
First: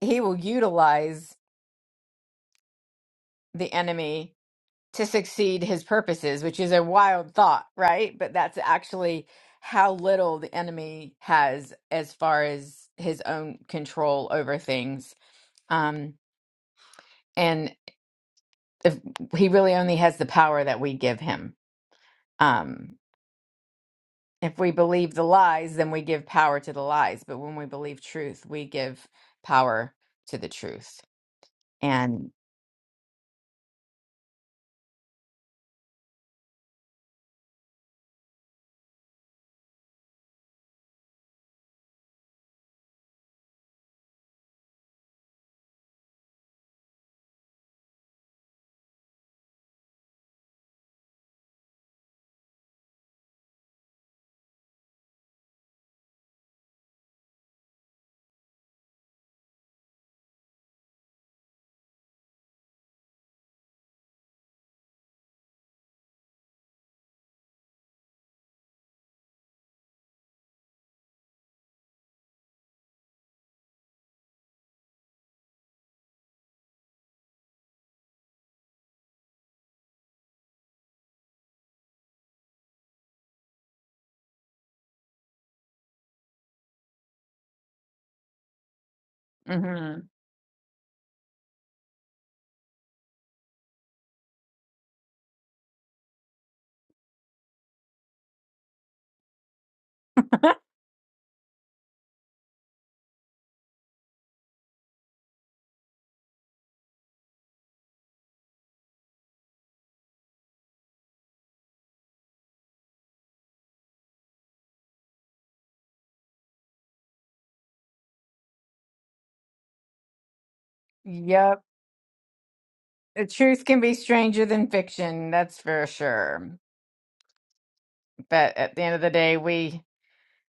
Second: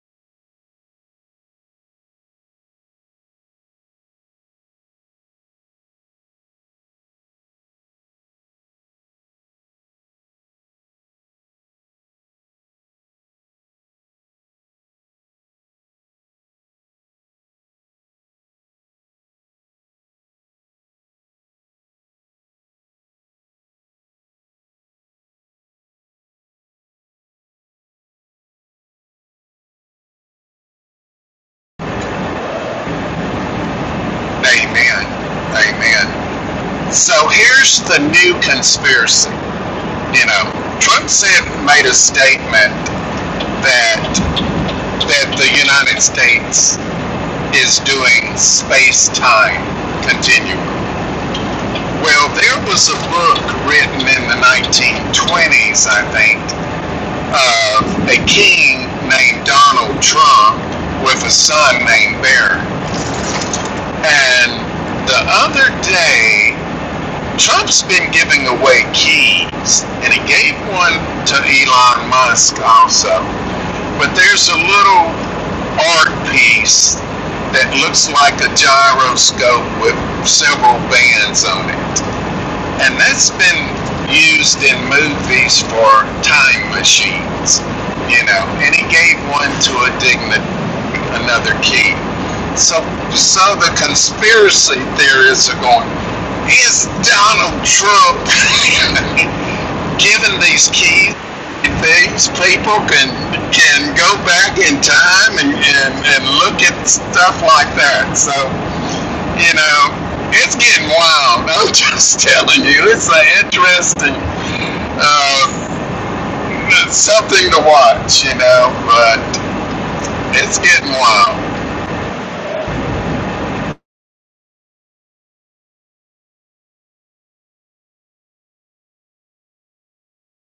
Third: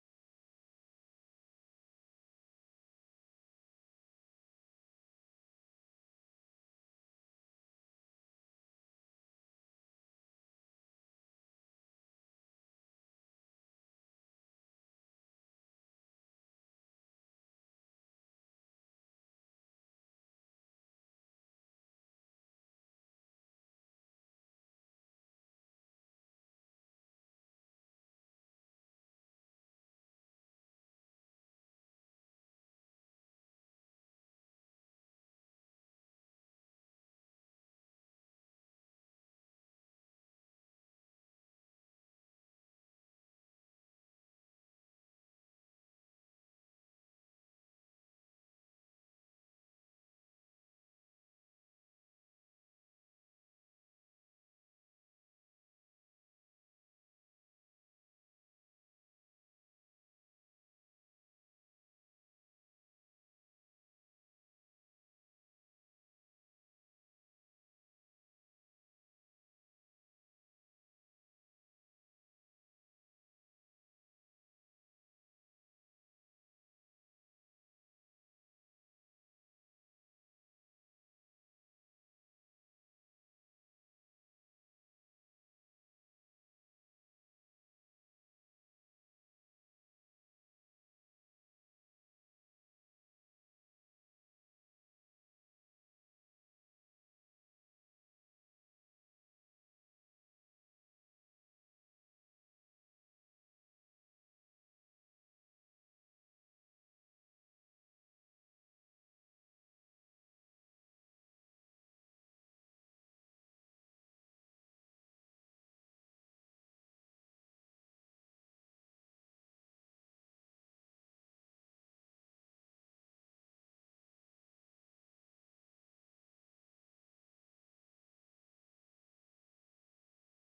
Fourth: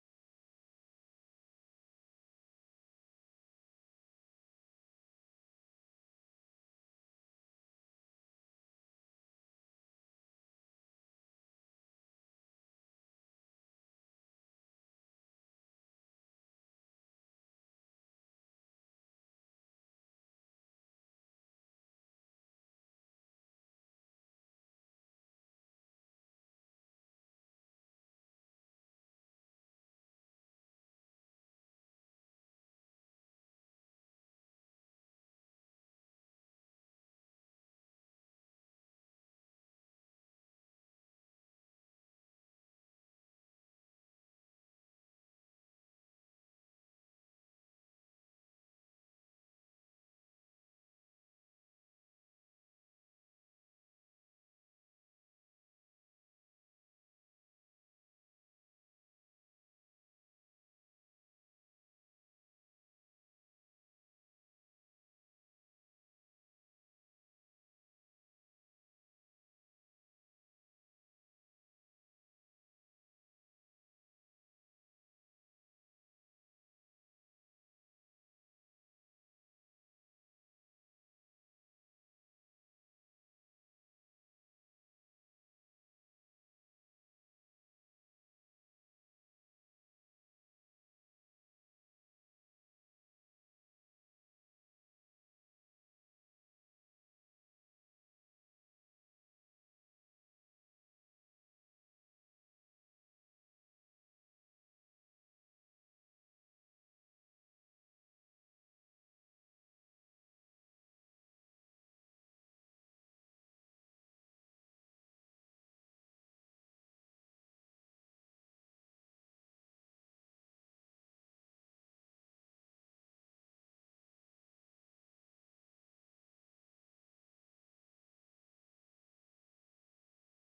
he will utilize the enemy to succeed his purposes, which is a wild thought, right? But that's actually how little the enemy has as far as his own control over things. Um, and if he really only has the power that we give him. Um, if we believe the lies, then we give power to the lies. But when we believe truth, we give power to the truth. And Amen. Amen. So here's the new conspiracy. You know, Trump said made a statement that that the United States is doing space-time continuum. Well, there was a book written in the 1920s, I think, Of a king named Donald Trump with a son named Barron. And the other day, Trump's been giving away keys, and he gave one to Elon Musk also. But there's a little art piece that looks like a gyroscope with several bands on it. And that's been used in movies for time machines, you know. And he gave one to a Mhm. digna another key. So, so the conspiracy theorists are going, is Donald Trump giving these keys? things? people can can go back in time and, and, and look at stuff like that. So you know, it's getting wild. I'm just telling you, it's an interesting uh, something to watch. You know, but it's getting wild. yep, the truth can be stranger than fiction. That's for sure. But at the end of the day, we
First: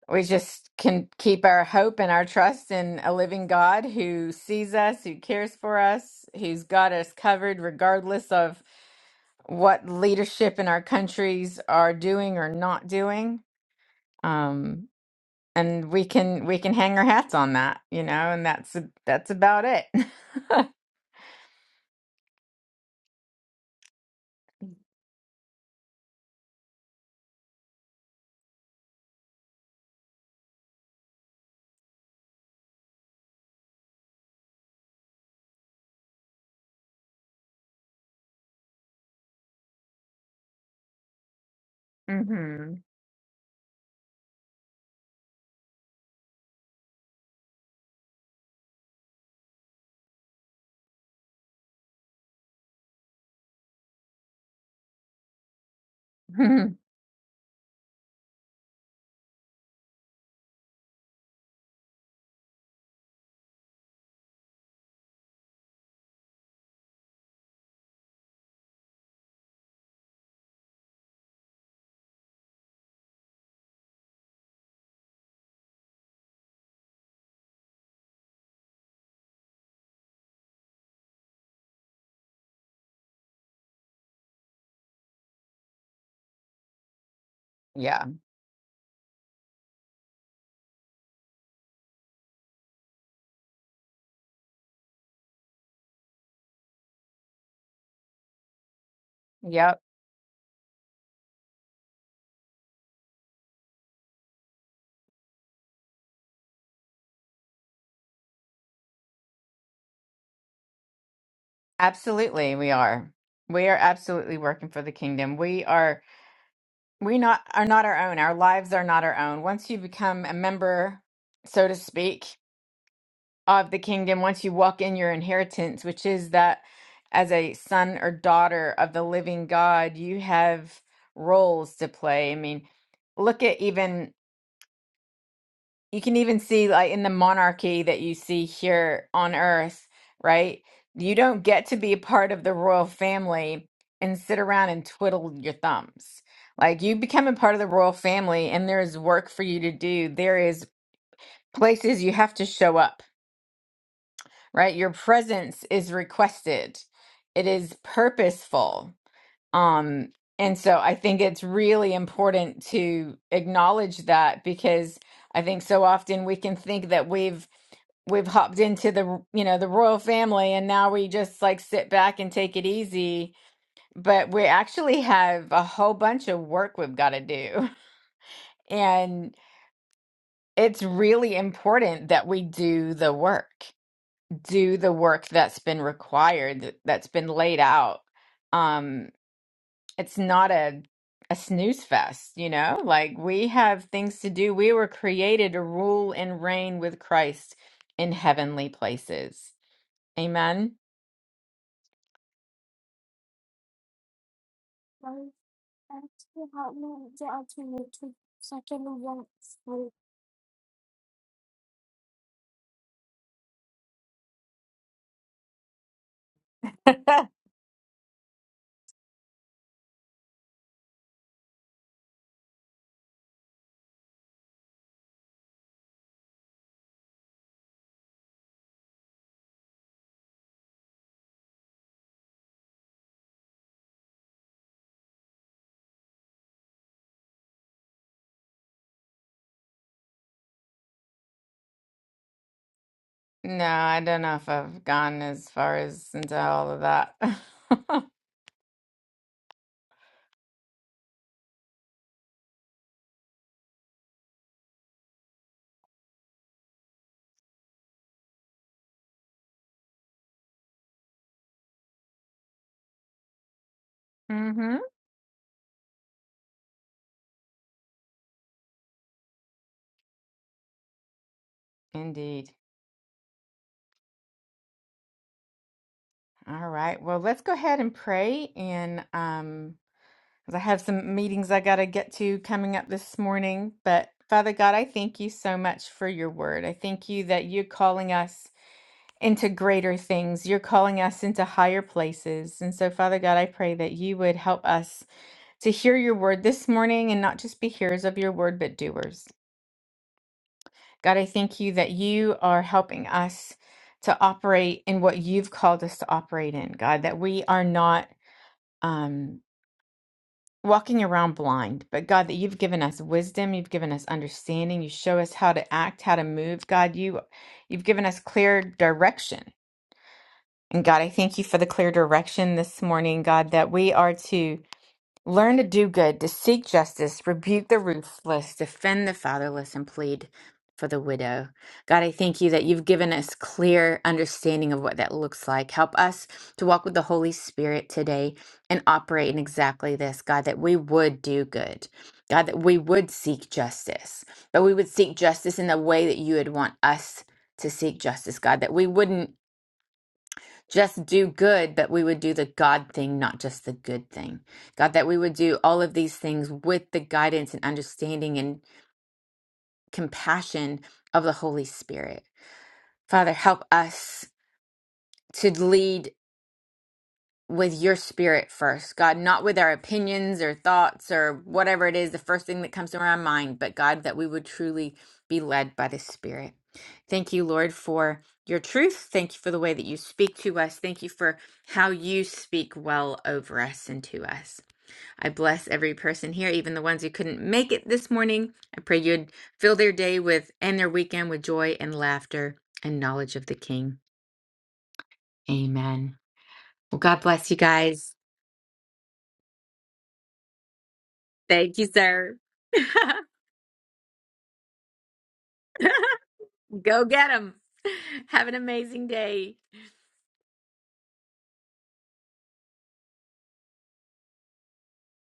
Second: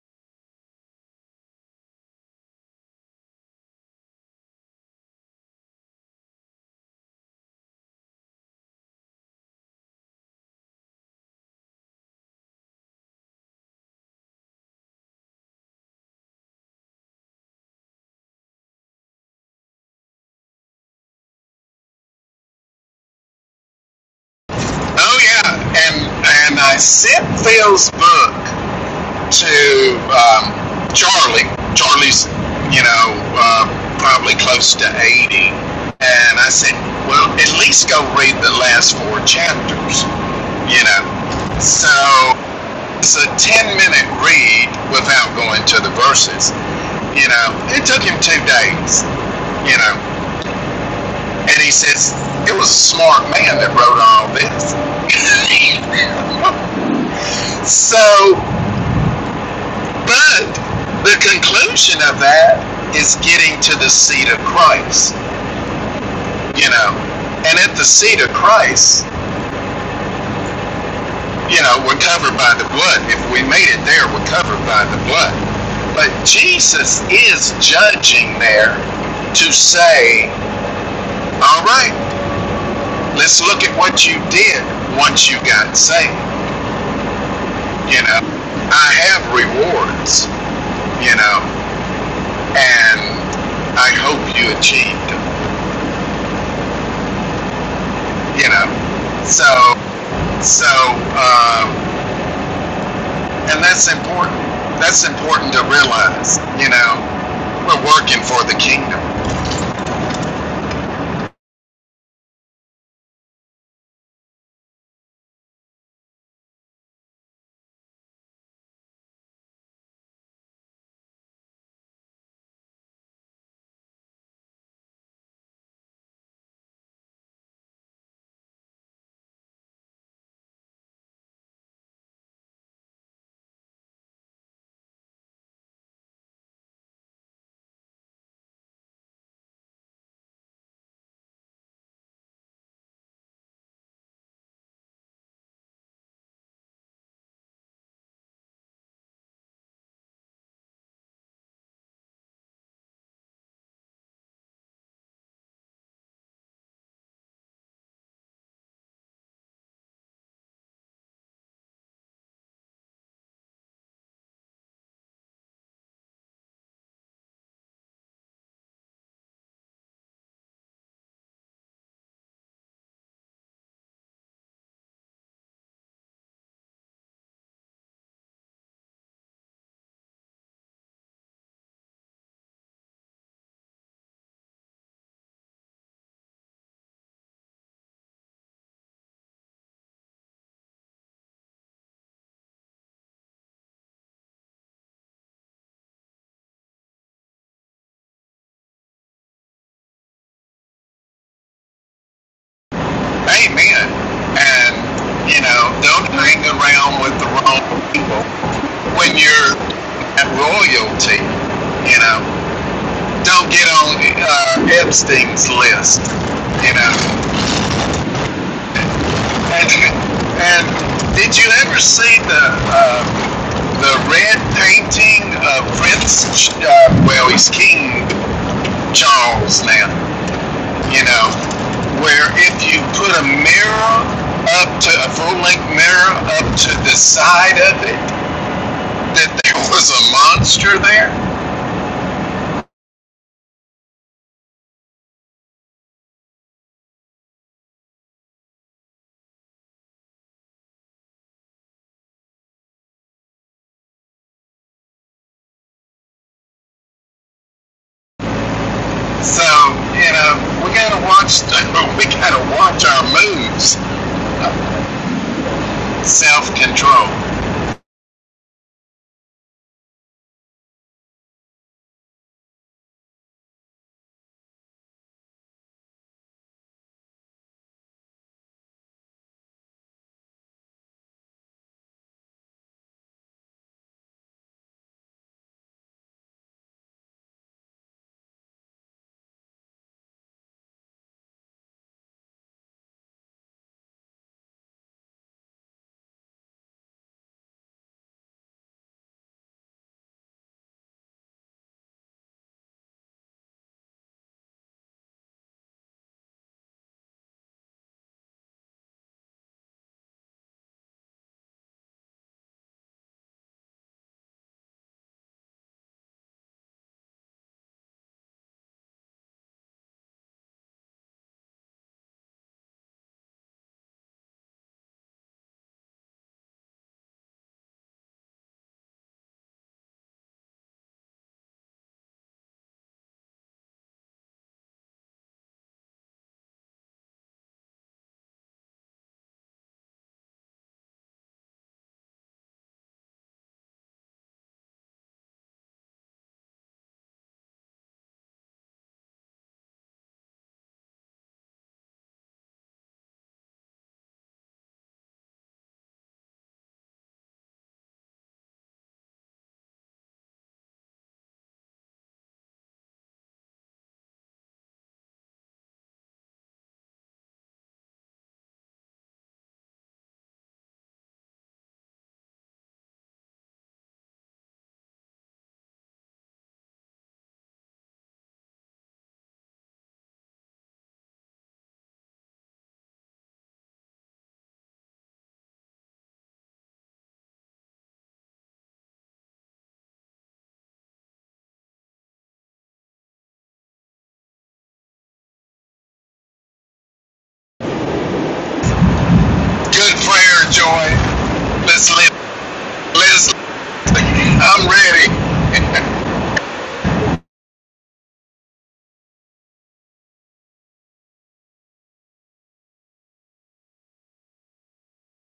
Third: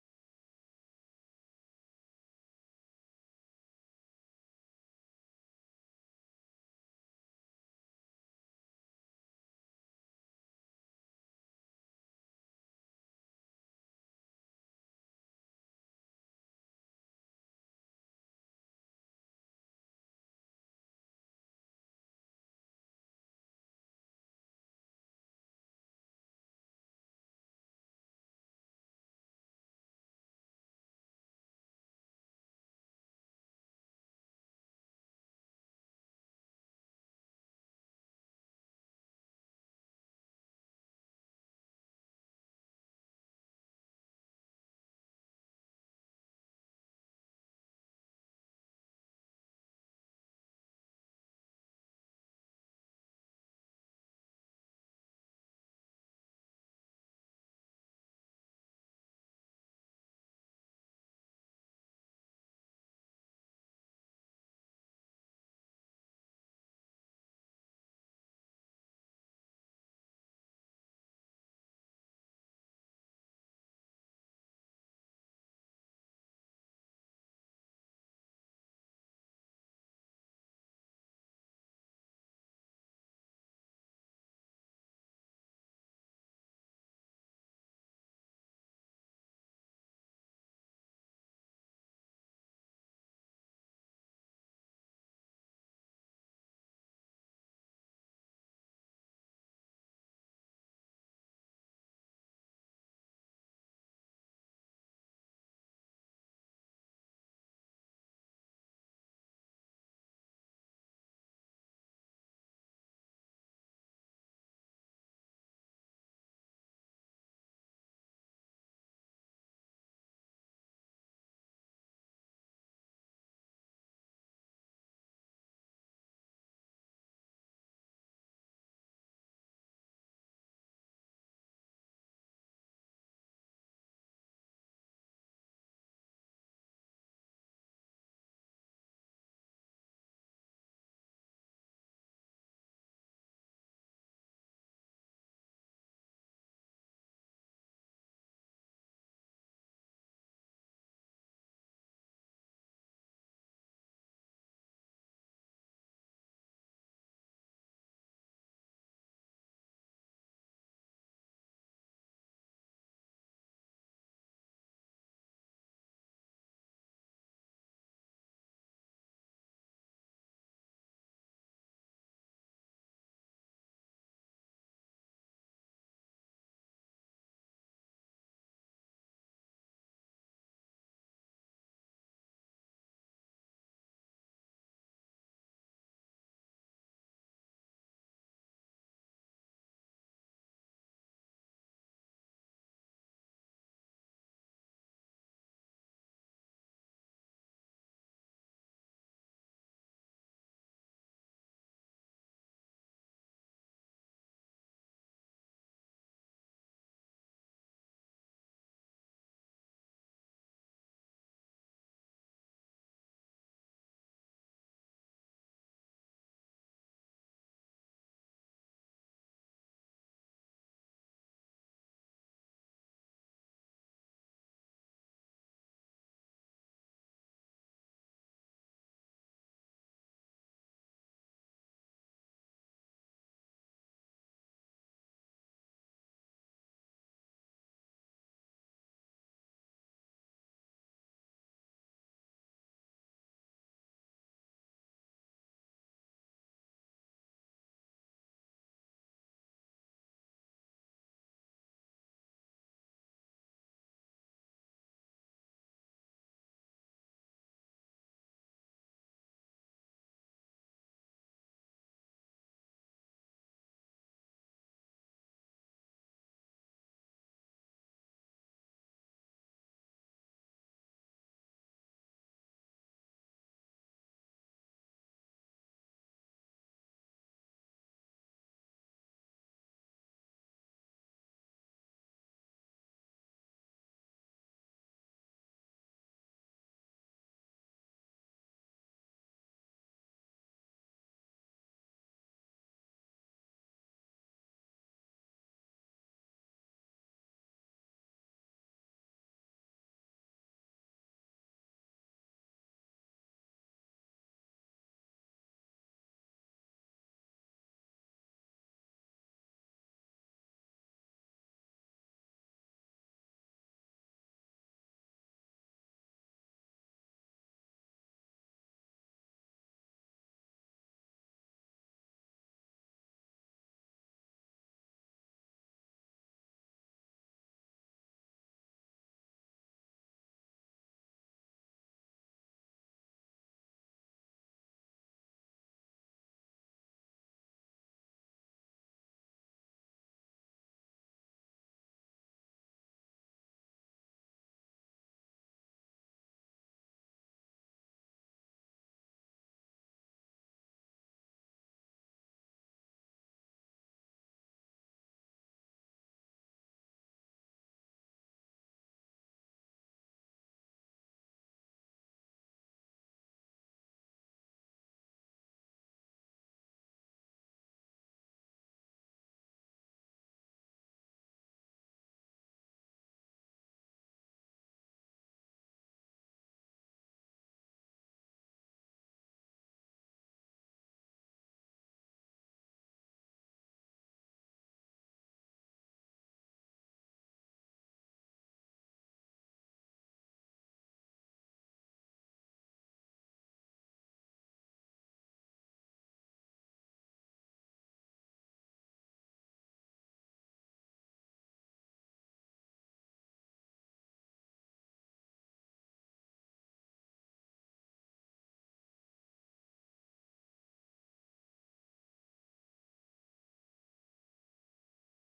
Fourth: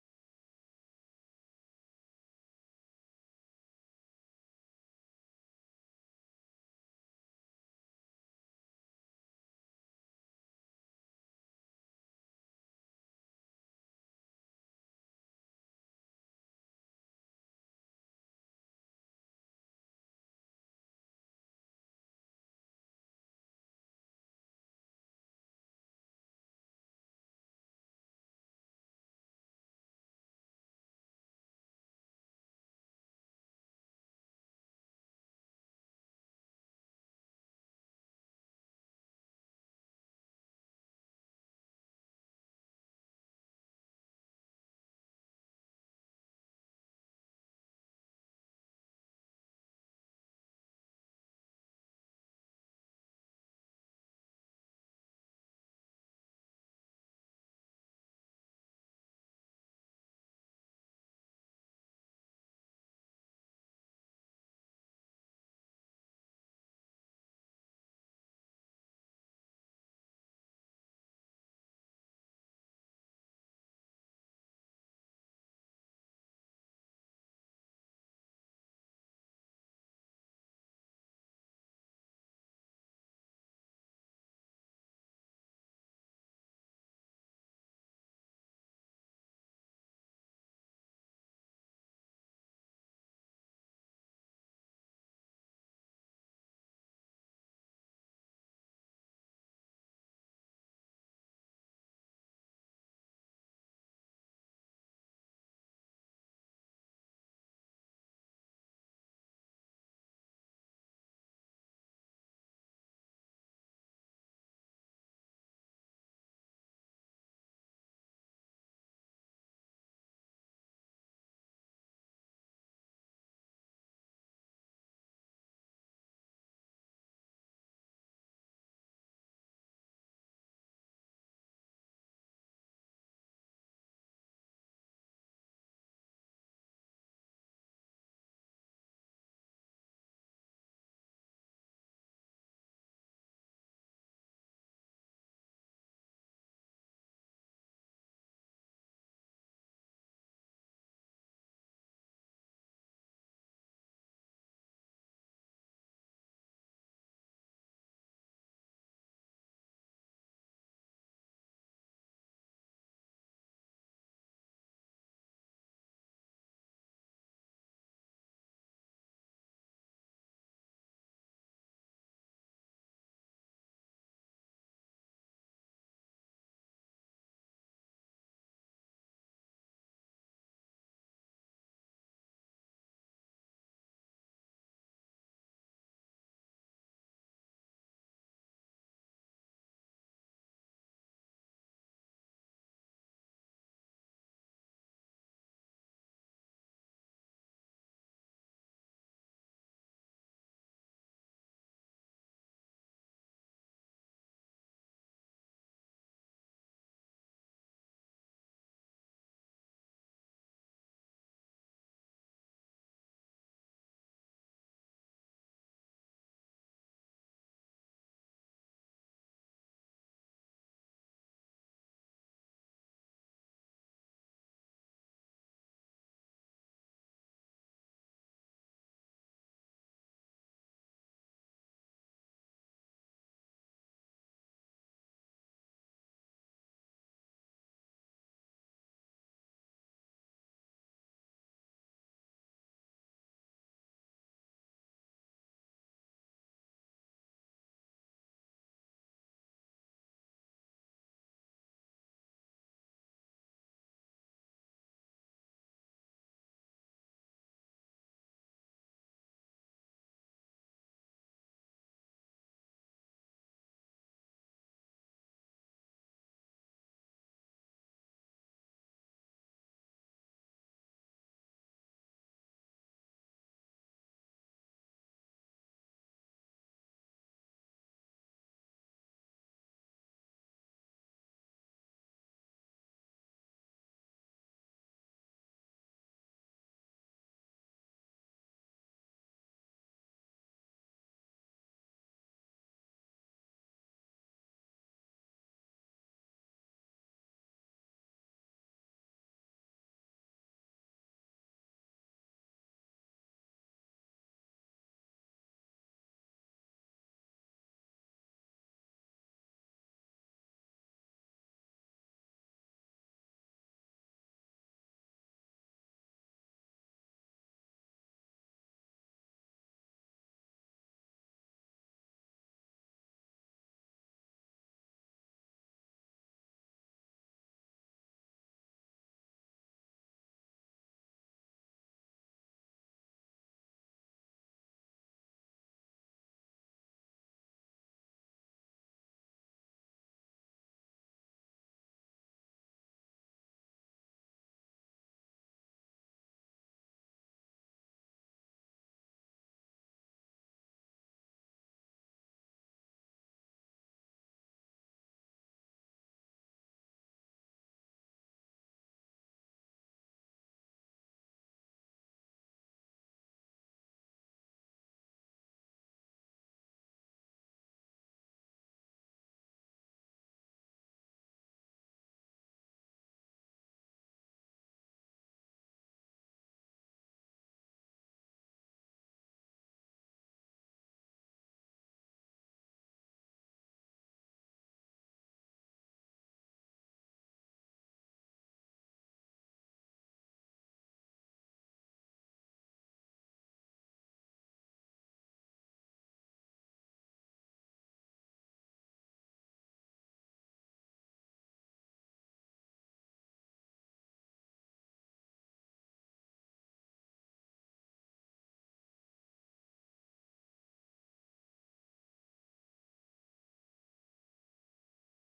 we just can keep our hope and our trust in a living God who sees us, who cares for us, who's got us covered regardless of what leadership in our countries are doing or not doing. Um, and we can we can hang our hats on that, you know, and that's that's about it. Oh yeah, and and I sent Phil's book. to um, Charlie. Charlie's, you know, uh, probably close to 80. And I said, well, at least go read the last four chapters, you know. So Mm. Mhm. it's a 10 minute read without going to the verses. You know, it took him two days, you know. And he says, it was a smart man that wrote all this. so But the conclusion of that is getting to the seat of Christ, you know. And at the seat of Christ, you know, we're covered by the blood. If we made it there, we're covered by the blood. But Jesus is judging there to say, all right, let's look at what you did once you got saved. You Yeah. know, I have rewards, you know, and I hope you achieved them. you know. So, Yep. so, um, and that's important. That's important to realize, you know, we're working for the kingdom. Absolutely, we are. We are absolutely working for the kingdom. We are we not are not our own. Our lives are not our own. Once you become a member, so to speak, of the kingdom once you walk in your inheritance, which is that as a son or daughter of the living God, you have roles to play. I mean, look at even, you can even see like in the monarchy that you see here on earth, right? You don't get to be a part of the royal family and sit around and twiddle your thumbs. Like you become a part of the royal family and there is work for you to do. There is places you have to show up right? Your presence is requested. It is purposeful. Um and so I think it's really important to acknowledge that because I think so often we can think that we've we've hopped into the you know the royal family and now we just like sit back and take it easy but we actually have a whole bunch of work we've got to do and it's really important that we do the work do the work that's been required th- that's been laid out um it's not a a snooze fest you know like we have things to do we were created to rule and reign with Christ in heavenly places amen Amen. And, you know, don't hang around with the wrong people when you're at royalty, you know. Don't get on uh, Epstein's list, you know. And, and did you ever see the uh, the red painting of Prince? Uh, well, he's King Charles now. You know, where if you put a mirror up to a full length mirror up to the side of it, that there was a monster there. no i don't know if i've gone as far as into all of that So you know, we gotta watch. we gotta watch our moves. mhm Self control. indeed all right well let's go ahead and pray and um because I have some meetings I got to get to coming up this morning. But Father God, I thank you so much for your word. I thank you that you're calling us into greater things, you're calling us into higher places. And so, Father God, I pray that you would help us to hear your word this morning and not just be hearers of your word, but doers. God, I thank you that you are helping us to operate in what you've called us to operate in, God, that we are not. Um, walking around blind. But God, that you've given us wisdom, you've given us understanding, you show us how to act, how to move. God, you you've given us clear direction. And God, I thank you for the clear direction this morning, God, that we are to Learn to do good, to seek justice, rebuke the ruthless, defend the fatherless, and plead for the widow. God, I thank you that you've given us clear understanding of what that looks like. Help us to walk with the Holy Spirit today and operate in exactly this, God, that we would do good. God, that we would seek justice, but we would seek justice in the way that you would want us to seek justice, God, that we wouldn't just do good, but we would do the God thing, not just the good thing. God, that we would do all of these things with the guidance and understanding and compassion of the Holy Spirit. Father, help us to lead. with your spirit first, God, not with our opinions or thoughts or whatever it is, the first thing that comes to our mind, but God, that we would truly be led by the Spirit. Thank you, Lord, for your truth. Thank you for the way that you speak to us. Thank you for how you speak well over us and to us. I bless every person here, even the ones who couldn't make it this morning. I pray you'd fill their day with and their weekend with joy and laughter and knowledge of the King. Amen. Well, God bless you guys. Good prayer, Joy. Thank you, Let's live. sir. Let's I'm ready. Go get them. Have an amazing day.